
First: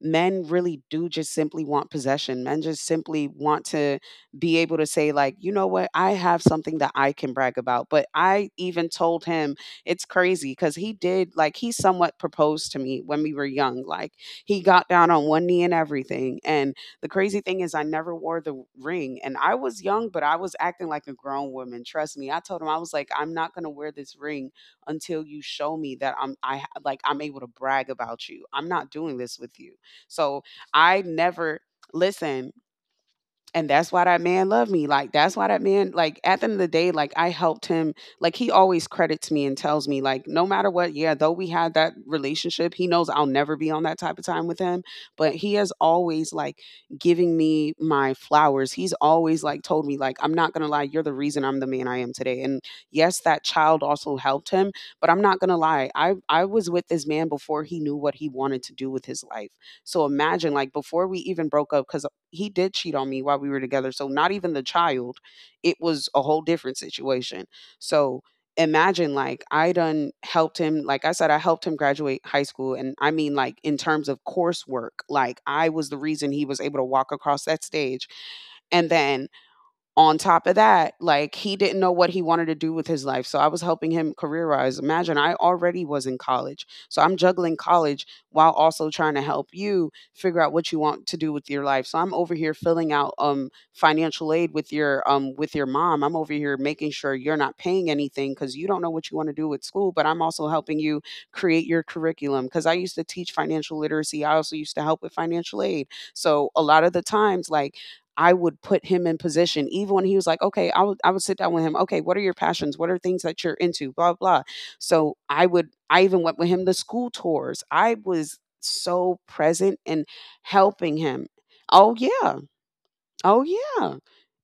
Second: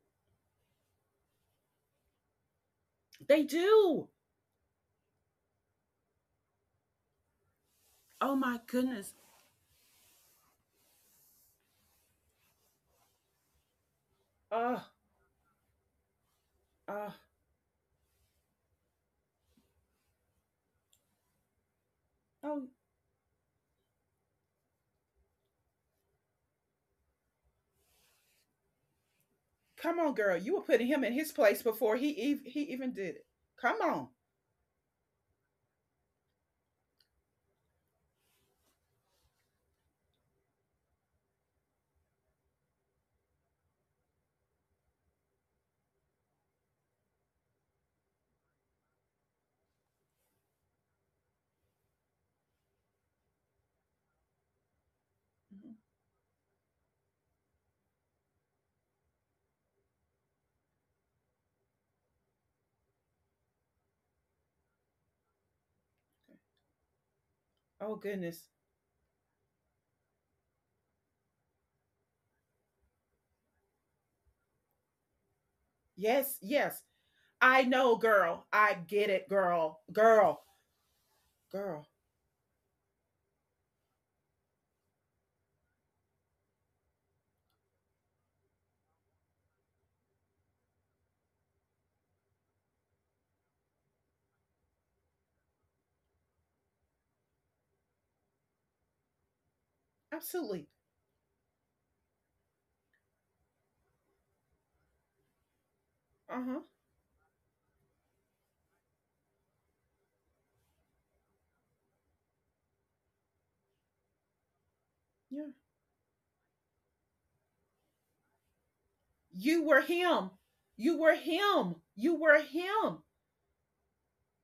S2: men really do just simply want possession. Men just simply
S1: They
S2: want to
S1: do.
S2: be able to say like, "You know what? I have something that I can brag about." But
S1: Oh
S2: I
S1: my
S2: even
S1: goodness.
S2: told him it's crazy cuz he did like he somewhat proposed to me when we were young. Like he
S1: Oh,
S2: got down on one knee and everything. And the
S1: oh,
S2: crazy thing is I never wore the ring and I was young, but I was acting like a grown woman. Trust me. I told
S1: oh.
S2: him I was like, I'm not gonna wear this ring until you show me that like I'm able to brag about you. I'm not doing this with you.
S1: Come on, girl.
S2: So
S1: You were putting him
S2: I
S1: in his place
S2: never
S1: before he ev-
S2: listen
S1: he even did it.
S2: and
S1: Come
S2: that's why
S1: on.
S2: that man loved me. Like that's why that man like at the end of the day like I helped him. Like he always credits me and tells me like no matter what, yeah, though we had that relationship, he knows I'll never be on that type of time with him, but he has always like giving me my flowers. He's always like told me like I'm not going to lie, you're the reason I'm the man I am today. And yes, that child also helped him, but I'm not going to
S1: Mhm.
S2: lie. I was with this man before he knew what he wanted to do with his life. So imagine like before we even broke up cuz he did cheat on me while we were together. So not even the child. It was a whole different situation.
S1: Oh
S2: So
S1: goodness.
S2: imagine like I done helped him, like I said, I helped him graduate high school. And I mean like in terms of coursework, like I was the reason
S1: Yes,
S2: he was
S1: yes.
S2: able to walk across
S1: I
S2: that
S1: know,
S2: stage.
S1: girl. I
S2: And
S1: get it,
S2: then
S1: girl.
S2: on
S1: Girl.
S2: top of that, like he didn't
S1: Girl.
S2: know what he wanted to do with his life. So I was helping him career wise. Imagine I already was in college. So I'm juggling college while also trying to help you figure out what you want to do with your life. So I'm over here filling out financial aid with your mom. I'm over here making sure you're not paying anything cuz you don't know what you want to do with school, but I'm also
S1: Absolutely.
S2: helping you create your curriculum cuz I used to teach financial literacy. I also used to help with financial aid. So
S1: Uh-huh.
S2: a lot of the times like I would put him in position, even when he was like, okay, I would sit down with him. Okay, what are your passions? What are things that you're into? Blah blah. So I
S1: Yeah.
S2: would I even went with him to school tours. I was so
S1: You
S2: present
S1: were
S2: in
S1: him.
S2: helping
S1: You were
S2: him.
S1: him.
S2: Oh
S1: You
S2: yeah.
S1: were him. Oh
S2: Oh, yeah.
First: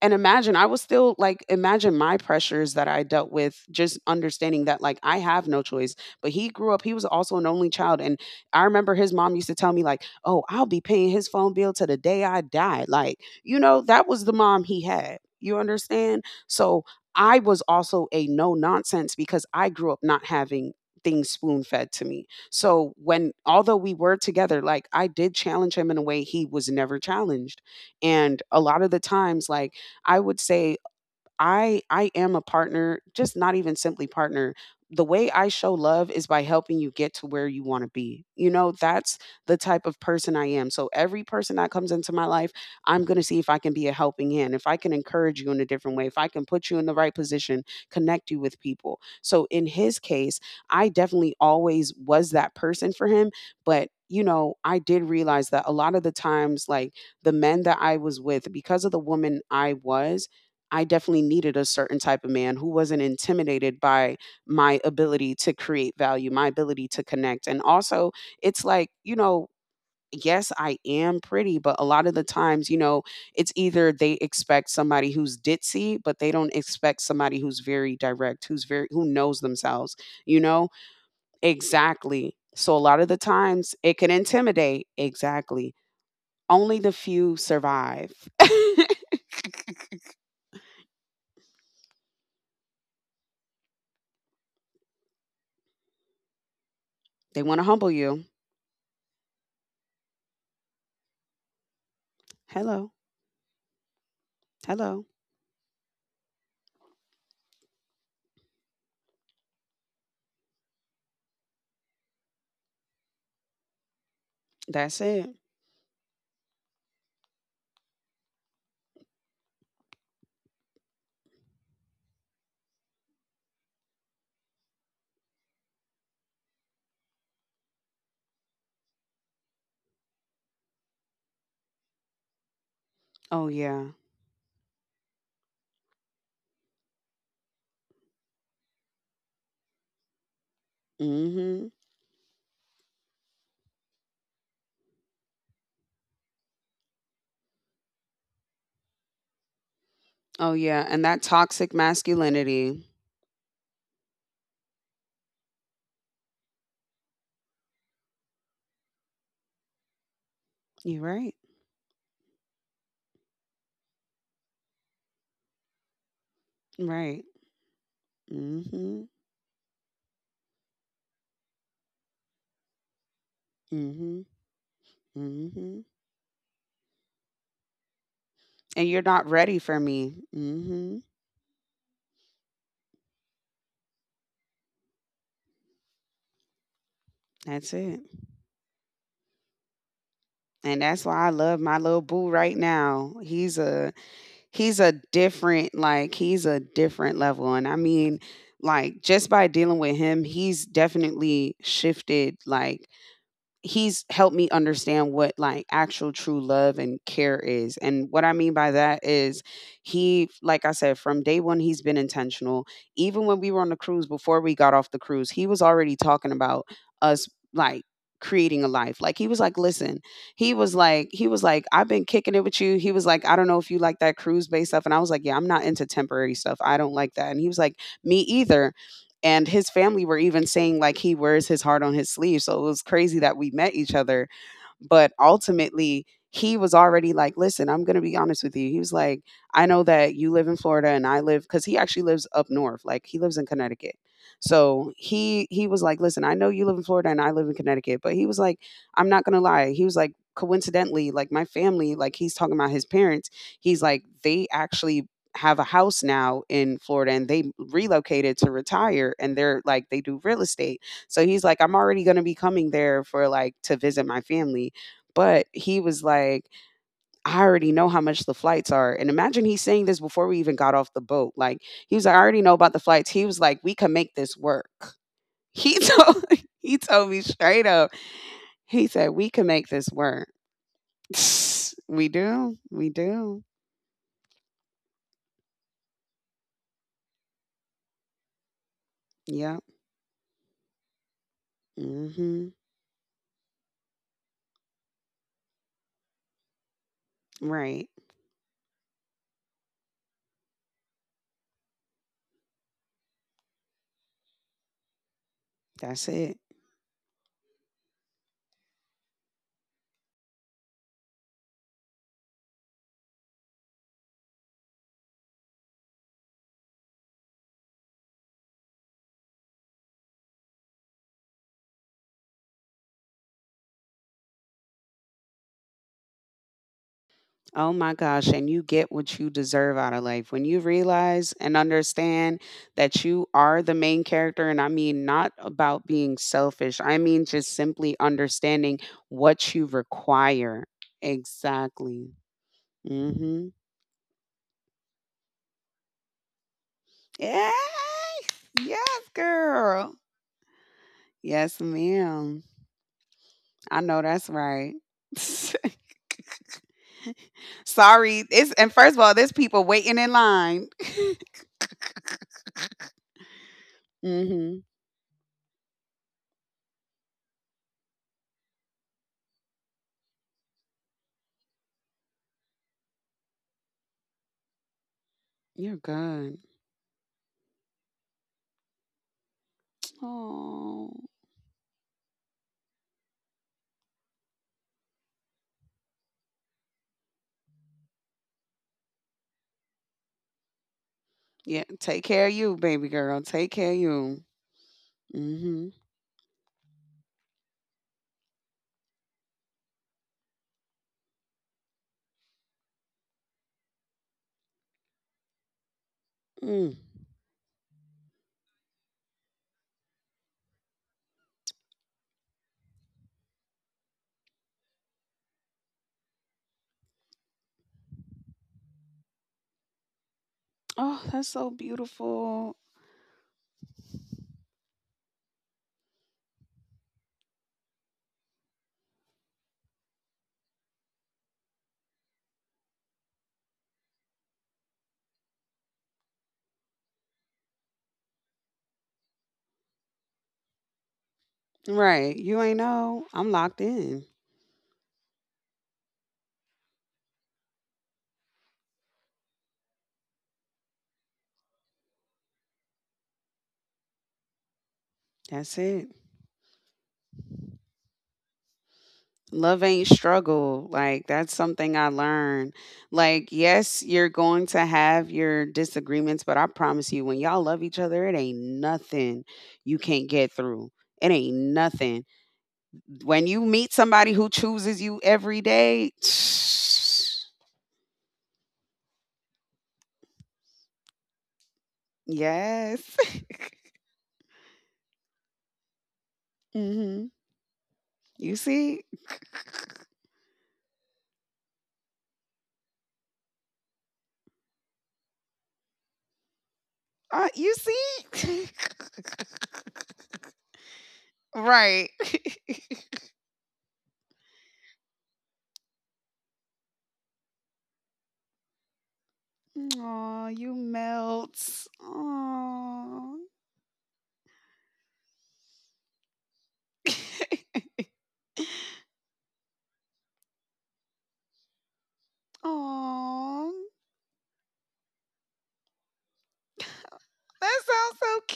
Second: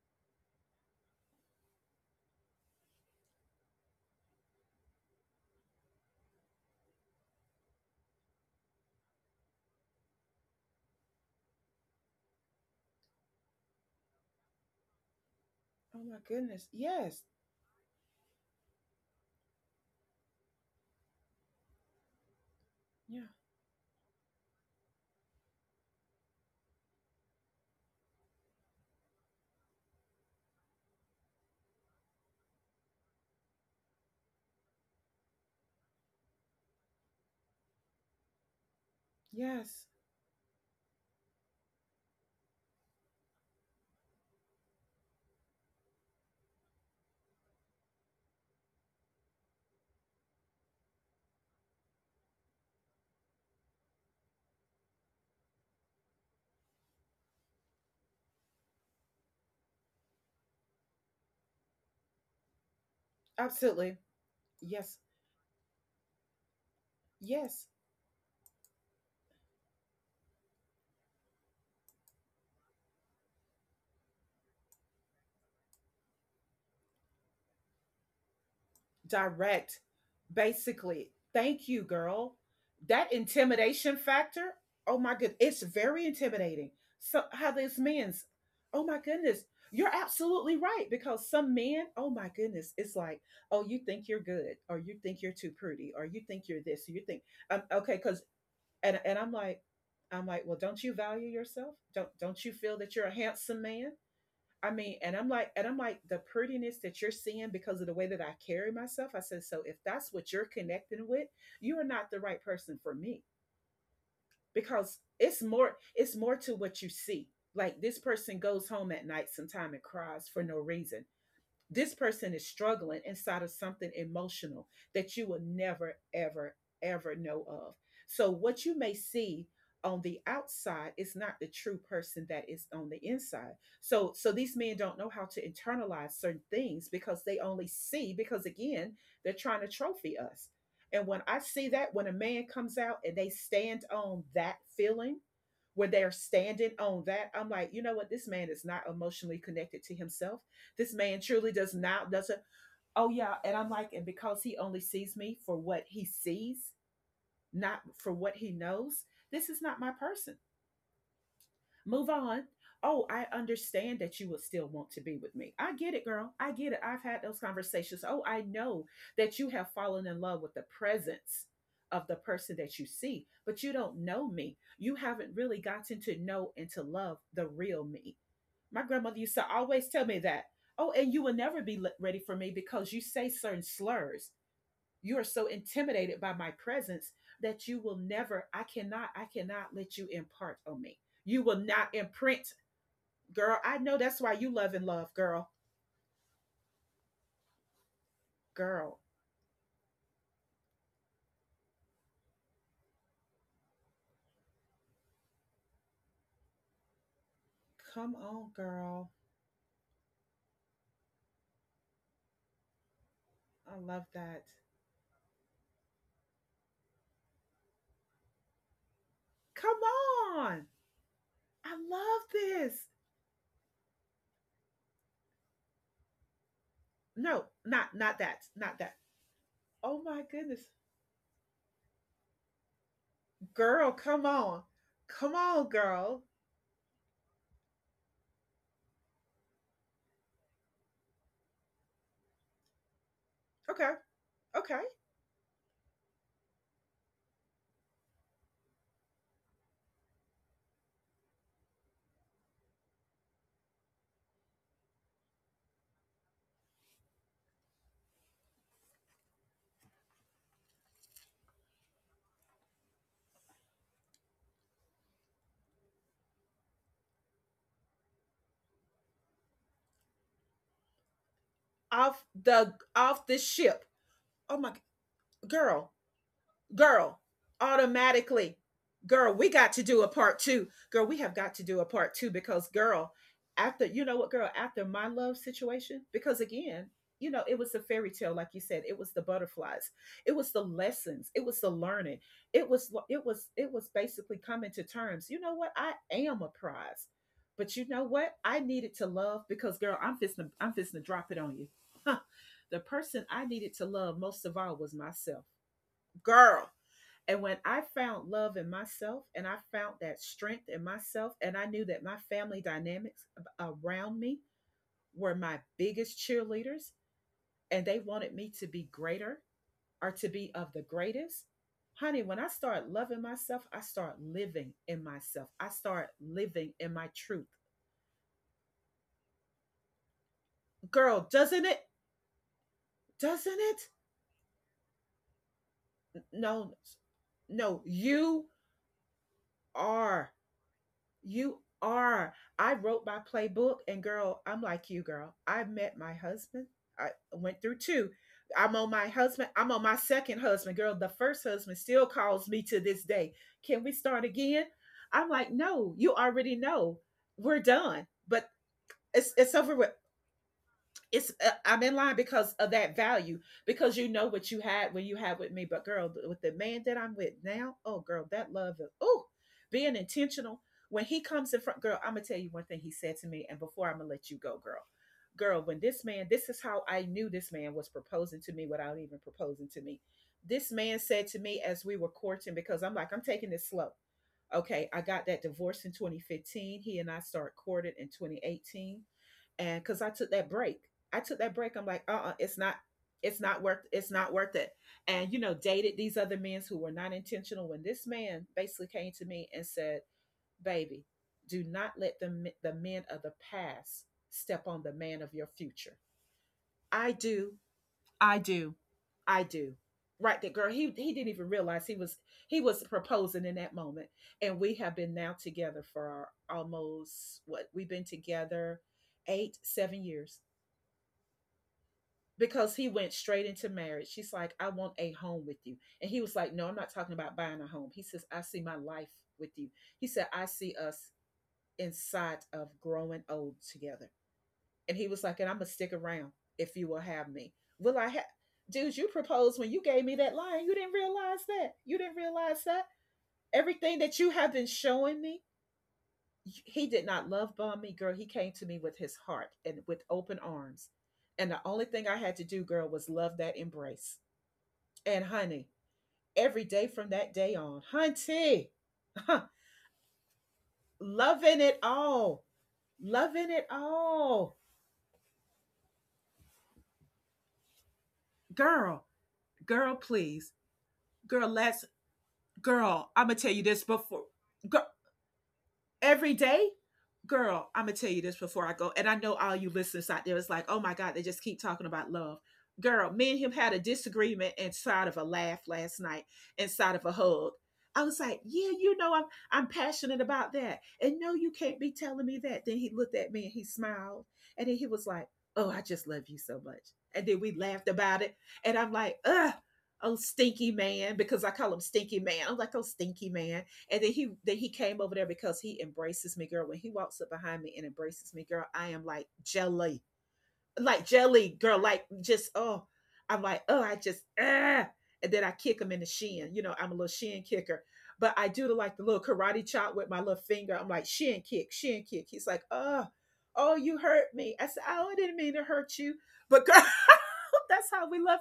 S2: And imagine, I was still like, imagine my pressures that I dealt with, just understanding that, like, I have no choice. But he grew up, he was also an only child. And I remember his mom used to tell me, like, oh, I'll be paying his phone bill to the day I die. Like, you know, that was the mom he had. You
S1: my
S2: understand?
S1: goodness.
S2: So
S1: Yes.
S2: I was also a no nonsense because I grew up not having things spoon fed to me. So
S1: Yeah.
S2: when, although we were together, like, I did challenge him in a way he was never challenged and a lot of the times, like, I would say I am a partner, just not even simply partner. The way I show love is by helping you get to where you want to be. You know, that's the type
S1: Yes,
S2: of person I am. So every person that comes into my life, I'm going to see if I can be a helping hand, if I can encourage you in a different way, if I can put you in the right position, connect you with people. So in his case, I definitely always was that person for him, but you know, I did realize that a lot of the times like the men that I was with because of the woman I was I definitely needed a certain type of man who wasn't
S1: absolutely.
S2: intimidated by
S1: Yes,
S2: my ability to create value, my ability to
S1: yes.
S2: connect. And also, it's like, you know, yes, I am pretty, but a lot of the times, you know, it's either they expect somebody who's ditzy, but they don't expect somebody who's very direct, who's very who knows
S1: Direct,
S2: themselves, you know?
S1: basically. Thank you, girl.
S2: Exactly. So a
S1: That
S2: lot of the times
S1: intimidation
S2: it can
S1: factor, oh
S2: intimidate.
S1: my goodness, it's
S2: Exactly.
S1: very intimidating.
S2: Only the
S1: So,
S2: few
S1: how these
S2: survive.
S1: men's, oh my goodness, you're absolutely right. Because some men, oh my goodness, it's like, oh, you think you're good, or you think you're too pretty, or you think you're this, or you think,
S2: They want to
S1: okay,
S2: humble
S1: because,
S2: you.
S1: and I'm like, well, don't you value yourself? Don't you feel that
S2: Hello.
S1: you're a handsome man? I mean,
S2: Hello.
S1: and I'm like, the prettiness that you're seeing because of the way that I carry myself. I said, so if that's what you're connecting with, you are not the right person for me because
S2: That's it.
S1: it's more to what you see. Like this person goes home at night sometime and cries for no reason, this person is struggling inside of something emotional that you will never, ever, ever know of. So, what you may see on the outside is not the true person that is on the
S2: Oh
S1: inside.
S2: yeah.
S1: So these men don't know how to internalize certain things because they only see, because again, they're trying to trophy us. And when I see
S2: Mhm.
S1: that, when a man comes out and they stand on that feeling, where they're standing on that, I'm like, you know what, this man is not emotionally connected to himself,
S2: Oh yeah,
S1: this
S2: and
S1: man
S2: that
S1: truly
S2: toxic
S1: does not doesn't
S2: masculinity.
S1: Oh yeah, and I'm like, and because he only sees me for what he sees, not for what he knows, this is not my person.
S2: You're right.
S1: Move on. Oh, I understand that you will still want to be with me. I get it, girl. I get it. I've had
S2: Right.
S1: those conversations. Oh, I know
S2: Mhm.
S1: that you have fallen in love with the presence of the person that you see, but you don't
S2: Mhm.
S1: know me. You haven't really
S2: Mhm.
S1: gotten to know and to love the real me. My
S2: And you're
S1: grandmother
S2: not
S1: used to
S2: ready for
S1: always tell
S2: me.
S1: me that. Oh,
S2: Mhm.
S1: and you will never be ready for me because you say certain slurs. You are so intimidated by my presence that
S2: That's
S1: you will
S2: it.
S1: never, I cannot let you impart
S2: And
S1: on me.
S2: that's why I
S1: You will
S2: love my
S1: not
S2: little boo
S1: imprint,
S2: right now.
S1: girl. I know that's why you love
S2: He's
S1: and
S2: a
S1: love, girl.
S2: different like he's a different level and I mean
S1: Girl,
S2: like just by dealing with him, he's definitely shifted like he's helped me understand what like actual true love and care is. And
S1: come
S2: what I
S1: on,
S2: mean by that
S1: girl.
S2: is he like I said from day 1 he's been intentional. Even when we were on
S1: I
S2: the
S1: love
S2: cruise before
S1: that.
S2: we got off the cruise, he was already talking about us like creating a life. Like he was like,
S1: Come
S2: "Listen." He
S1: on.
S2: was like he was like,
S1: I
S2: "I've been
S1: love
S2: kicking it with you."
S1: this.
S2: He was like, "I don't know if you like that cruise based stuff." And I was like, "Yeah, I'm not into temporary stuff. I don't like that." And
S1: No,
S2: he was like,
S1: not
S2: "Me
S1: that.
S2: either."
S1: Not that.
S2: And his
S1: Oh
S2: family were
S1: my
S2: even
S1: goodness.
S2: saying, like, he wears his heart on his sleeve, so it was crazy that we met
S1: Girl,
S2: each
S1: come
S2: other
S1: on.
S2: but
S1: Come on,
S2: ultimately,
S1: girl.
S2: he was already like, listen, I'm going to be honest with you. He was like, I know that you live in Florida and I live cuz he actually lives up north. Like he lives in
S1: Okay.
S2: Connecticut.
S1: Okay.
S2: So, he was like, listen, I know you live in Florida and I live in Connecticut, but he was like, I'm not going to lie. He was like coincidentally, like my family, like he's talking about his parents, he's like they actually have a house now in Florida and they relocated to retire and they're like they do real estate. So he's like I'm already going to be coming there for like to visit my family. But he was like, I already know how much the flights are. And imagine he's saying this before we even got off the boat. Like, he was like, I
S1: Off
S2: already know
S1: the
S2: about the flights.
S1: off
S2: He
S1: the
S2: was like, we
S1: ship.
S2: can make this
S1: Oh
S2: work.
S1: my
S2: He
S1: girl.
S2: told, he told
S1: Girl,
S2: me straight up,
S1: automatically.
S2: he said, we
S1: Girl,
S2: can
S1: we
S2: make
S1: got to
S2: this
S1: do a
S2: work.
S1: part two. Girl, we have got to do a
S2: We
S1: part two
S2: do.
S1: because,
S2: We
S1: girl,
S2: do.
S1: after, you know what, girl, after my love situation, because again, you know, it was the fairy tale, like you said, it was the
S2: Yep.
S1: butterflies, it was the lessons, it was the learning,
S2: Hmm.
S1: it was basically coming to terms. You know what? I am a prize, but you
S2: Right.
S1: know what? I needed to love because, girl, I'm fisting to drop it on you. Huh. The person I needed to love most of all was myself,
S2: That's it.
S1: girl, and when I found love in myself and I found that strength in myself, and I knew that my family dynamics around me were my biggest cheerleaders and they wanted me to be greater or to be of the greatest. Honey, when I start loving myself, I start living in myself. I start living in my truth.
S2: Oh my gosh, and you get what you deserve out of life. When you
S1: Girl,
S2: realize and
S1: doesn't it?
S2: understand that you
S1: Doesn't
S2: are the
S1: it?
S2: main character, and I mean not about being
S1: No,
S2: selfish, I mean just
S1: no,
S2: simply
S1: you
S2: understanding what you
S1: are
S2: require.
S1: you
S2: Exactly.
S1: are. I wrote my
S2: Mm-hmm.
S1: playbook, and girl, I'm like you, girl. I met my husband. I
S2: Yeah.
S1: went through two. I'm on
S2: Yes,
S1: my husband. I'm on my
S2: girl.
S1: second husband, girl. The first
S2: Yes,
S1: husband still calls
S2: ma'am.
S1: me to this day. Can
S2: I
S1: we
S2: know
S1: start
S2: that's
S1: again?
S2: right.
S1: I'm like, no, you already know. We're done.
S2: Sorry.
S1: But
S2: It's and first of all,
S1: it's
S2: there's
S1: it's
S2: people
S1: over with.
S2: waiting in line.
S1: It's I'm in line because of that value because you know what
S2: Mm-hmm.
S1: you had when you had with me, but girl, with the man that I'm with now, oh girl, that love, is, oh, being intentional when he comes in front, girl, I'm gonna tell you one thing he said to me, and before I'm gonna let you go, girl, girl,
S2: You're
S1: when this man,
S2: good.
S1: this is how I knew this man was proposing to me without even proposing to me. This
S2: Oh.
S1: man said to me as we were courting because I'm like I'm taking this slow. Okay, I got that divorce in 2015. He and I start courting in 2018, and because I took that break. I took that
S2: Yeah,
S1: break. I'm like,
S2: take care of you,
S1: it's not,
S2: baby girl. Take care of
S1: it's
S2: you.
S1: not worth it. And you know,
S2: Mm-hmm.
S1: dated these other men who were not intentional. When this man basically came to me and said, "Baby, do not let the men of the past step on the man of your future."
S2: Mm.
S1: I do, I do, I do. Right there, girl. He didn't even realize he was proposing in that moment, and we have been now together for almost what we've been together 8 7 years
S2: Oh, that's so beautiful.
S1: because he went straight into marriage. She's like, I want a home with you. And he was like, No, I'm not talking about buying a home. He says, I see my life with you. He said, I see us inside of growing old together. And he was like, And I'm going to stick around if you will have me. Will I have, dudes, you proposed when you gave me that line. You didn't realize that. You didn't
S2: Right. You ain't
S1: realize that.
S2: know. I'm locked
S1: Everything
S2: in.
S1: that you have been showing me, he did not love bomb me, girl. He came to me with his heart and with open arms. And the only thing I had to do, girl, was love that embrace, and
S2: That's
S1: honey,
S2: it.
S1: every day from that day on, hunty,
S2: Love ain't struggle. Like, that's
S1: loving it
S2: something I
S1: all,
S2: learned. Like,
S1: loving it
S2: yes, you're going
S1: all.
S2: to have your disagreements, but I promise you, when y'all love each other, it ain't
S1: Girl,
S2: nothing you
S1: girl,
S2: can't get
S1: please.
S2: through. It ain't
S1: Girl, let's,
S2: nothing.
S1: girl, I'm
S2: When
S1: going to
S2: you
S1: tell you
S2: meet
S1: this
S2: somebody
S1: before.
S2: who chooses you every day,
S1: Every day, girl, I'm gonna tell you this before I go, and I know all you listeners out there is like, oh my god, they just keep talking about love.
S2: yes.
S1: Girl, me and him had a disagreement inside of a laugh last night, inside of a
S2: Mhm.
S1: hug. I was
S2: You
S1: like, yeah,
S2: see?
S1: you know, I'm passionate about that and no you can't be telling me that. Then he looked at me and he smiled, and then he was like, oh I just love you so much, and then we
S2: You
S1: laughed about it,
S2: see?
S1: and I'm like, ugh, oh stinky man, because I call him
S2: Right.
S1: stinky man, I'm like, oh stinky man. And then he came over there because he embraces me, girl. When he walks up behind me and embraces me, girl, I am
S2: Aw, you
S1: like jelly,
S2: melt.
S1: girl, like just oh,
S2: Aw.
S1: I'm like oh, I just ah, and then I kick him in the shin. You know, I'm a little shin kicker, but I do the, like the little karate chop with my little finger. I'm like shin kick, shin kick. He's like oh,
S2: Aw.
S1: oh, you hurt me. I said oh, I didn't mean to hurt you, but girl,
S2: That
S1: that's
S2: sounds
S1: how we love.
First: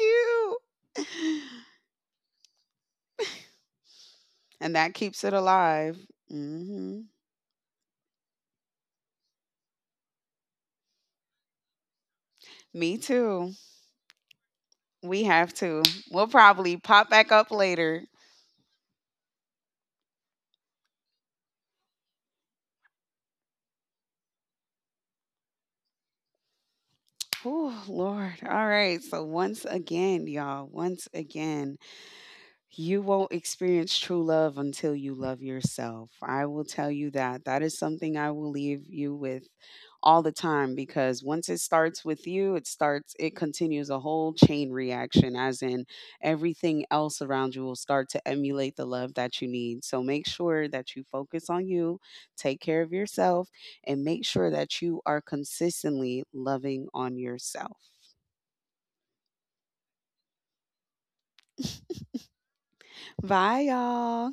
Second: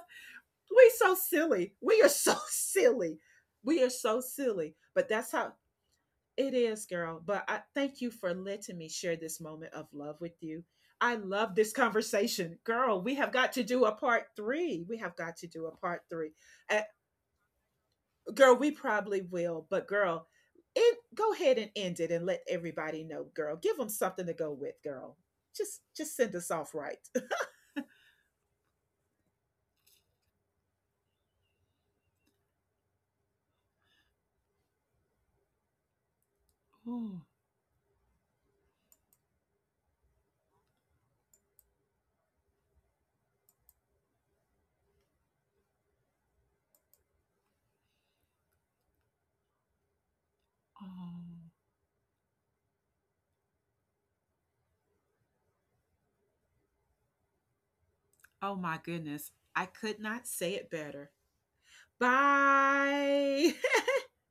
S1: We so
S2: cute.
S1: silly. We are so silly. We are so silly.
S2: And that
S1: But
S2: keeps
S1: that's
S2: it
S1: how
S2: alive.
S1: it is,
S2: Hmm.
S1: girl. But I thank you for letting me share this moment of love with you. I love this conversation.
S2: Me
S1: Girl, we have
S2: too.
S1: got to do a part three. We have
S2: We
S1: got to
S2: have
S1: do a
S2: to.
S1: part
S2: We'll
S1: three.
S2: probably
S1: Uh,
S2: pop back up later.
S1: girl, we probably will. But, girl, go ahead and end it and let everybody know, girl. Give them something to go with, girl. Just send us off right.
S2: Oh, Lord. All right. So, once again, y'all, once again, you won't experience true love until you love yourself. I will tell you
S1: Ooh,
S2: that. That is something I will leave you with all the time because once it starts with you, it starts, it continues a whole chain reaction, as in everything else around you will start to emulate the love that you need. So make sure that you focus
S1: oh,
S2: on you, take care of yourself, and make sure that you are consistently loving on yourself.
S1: oh my goodness. I could not say it better. Bye.
S2: Bye, y'all.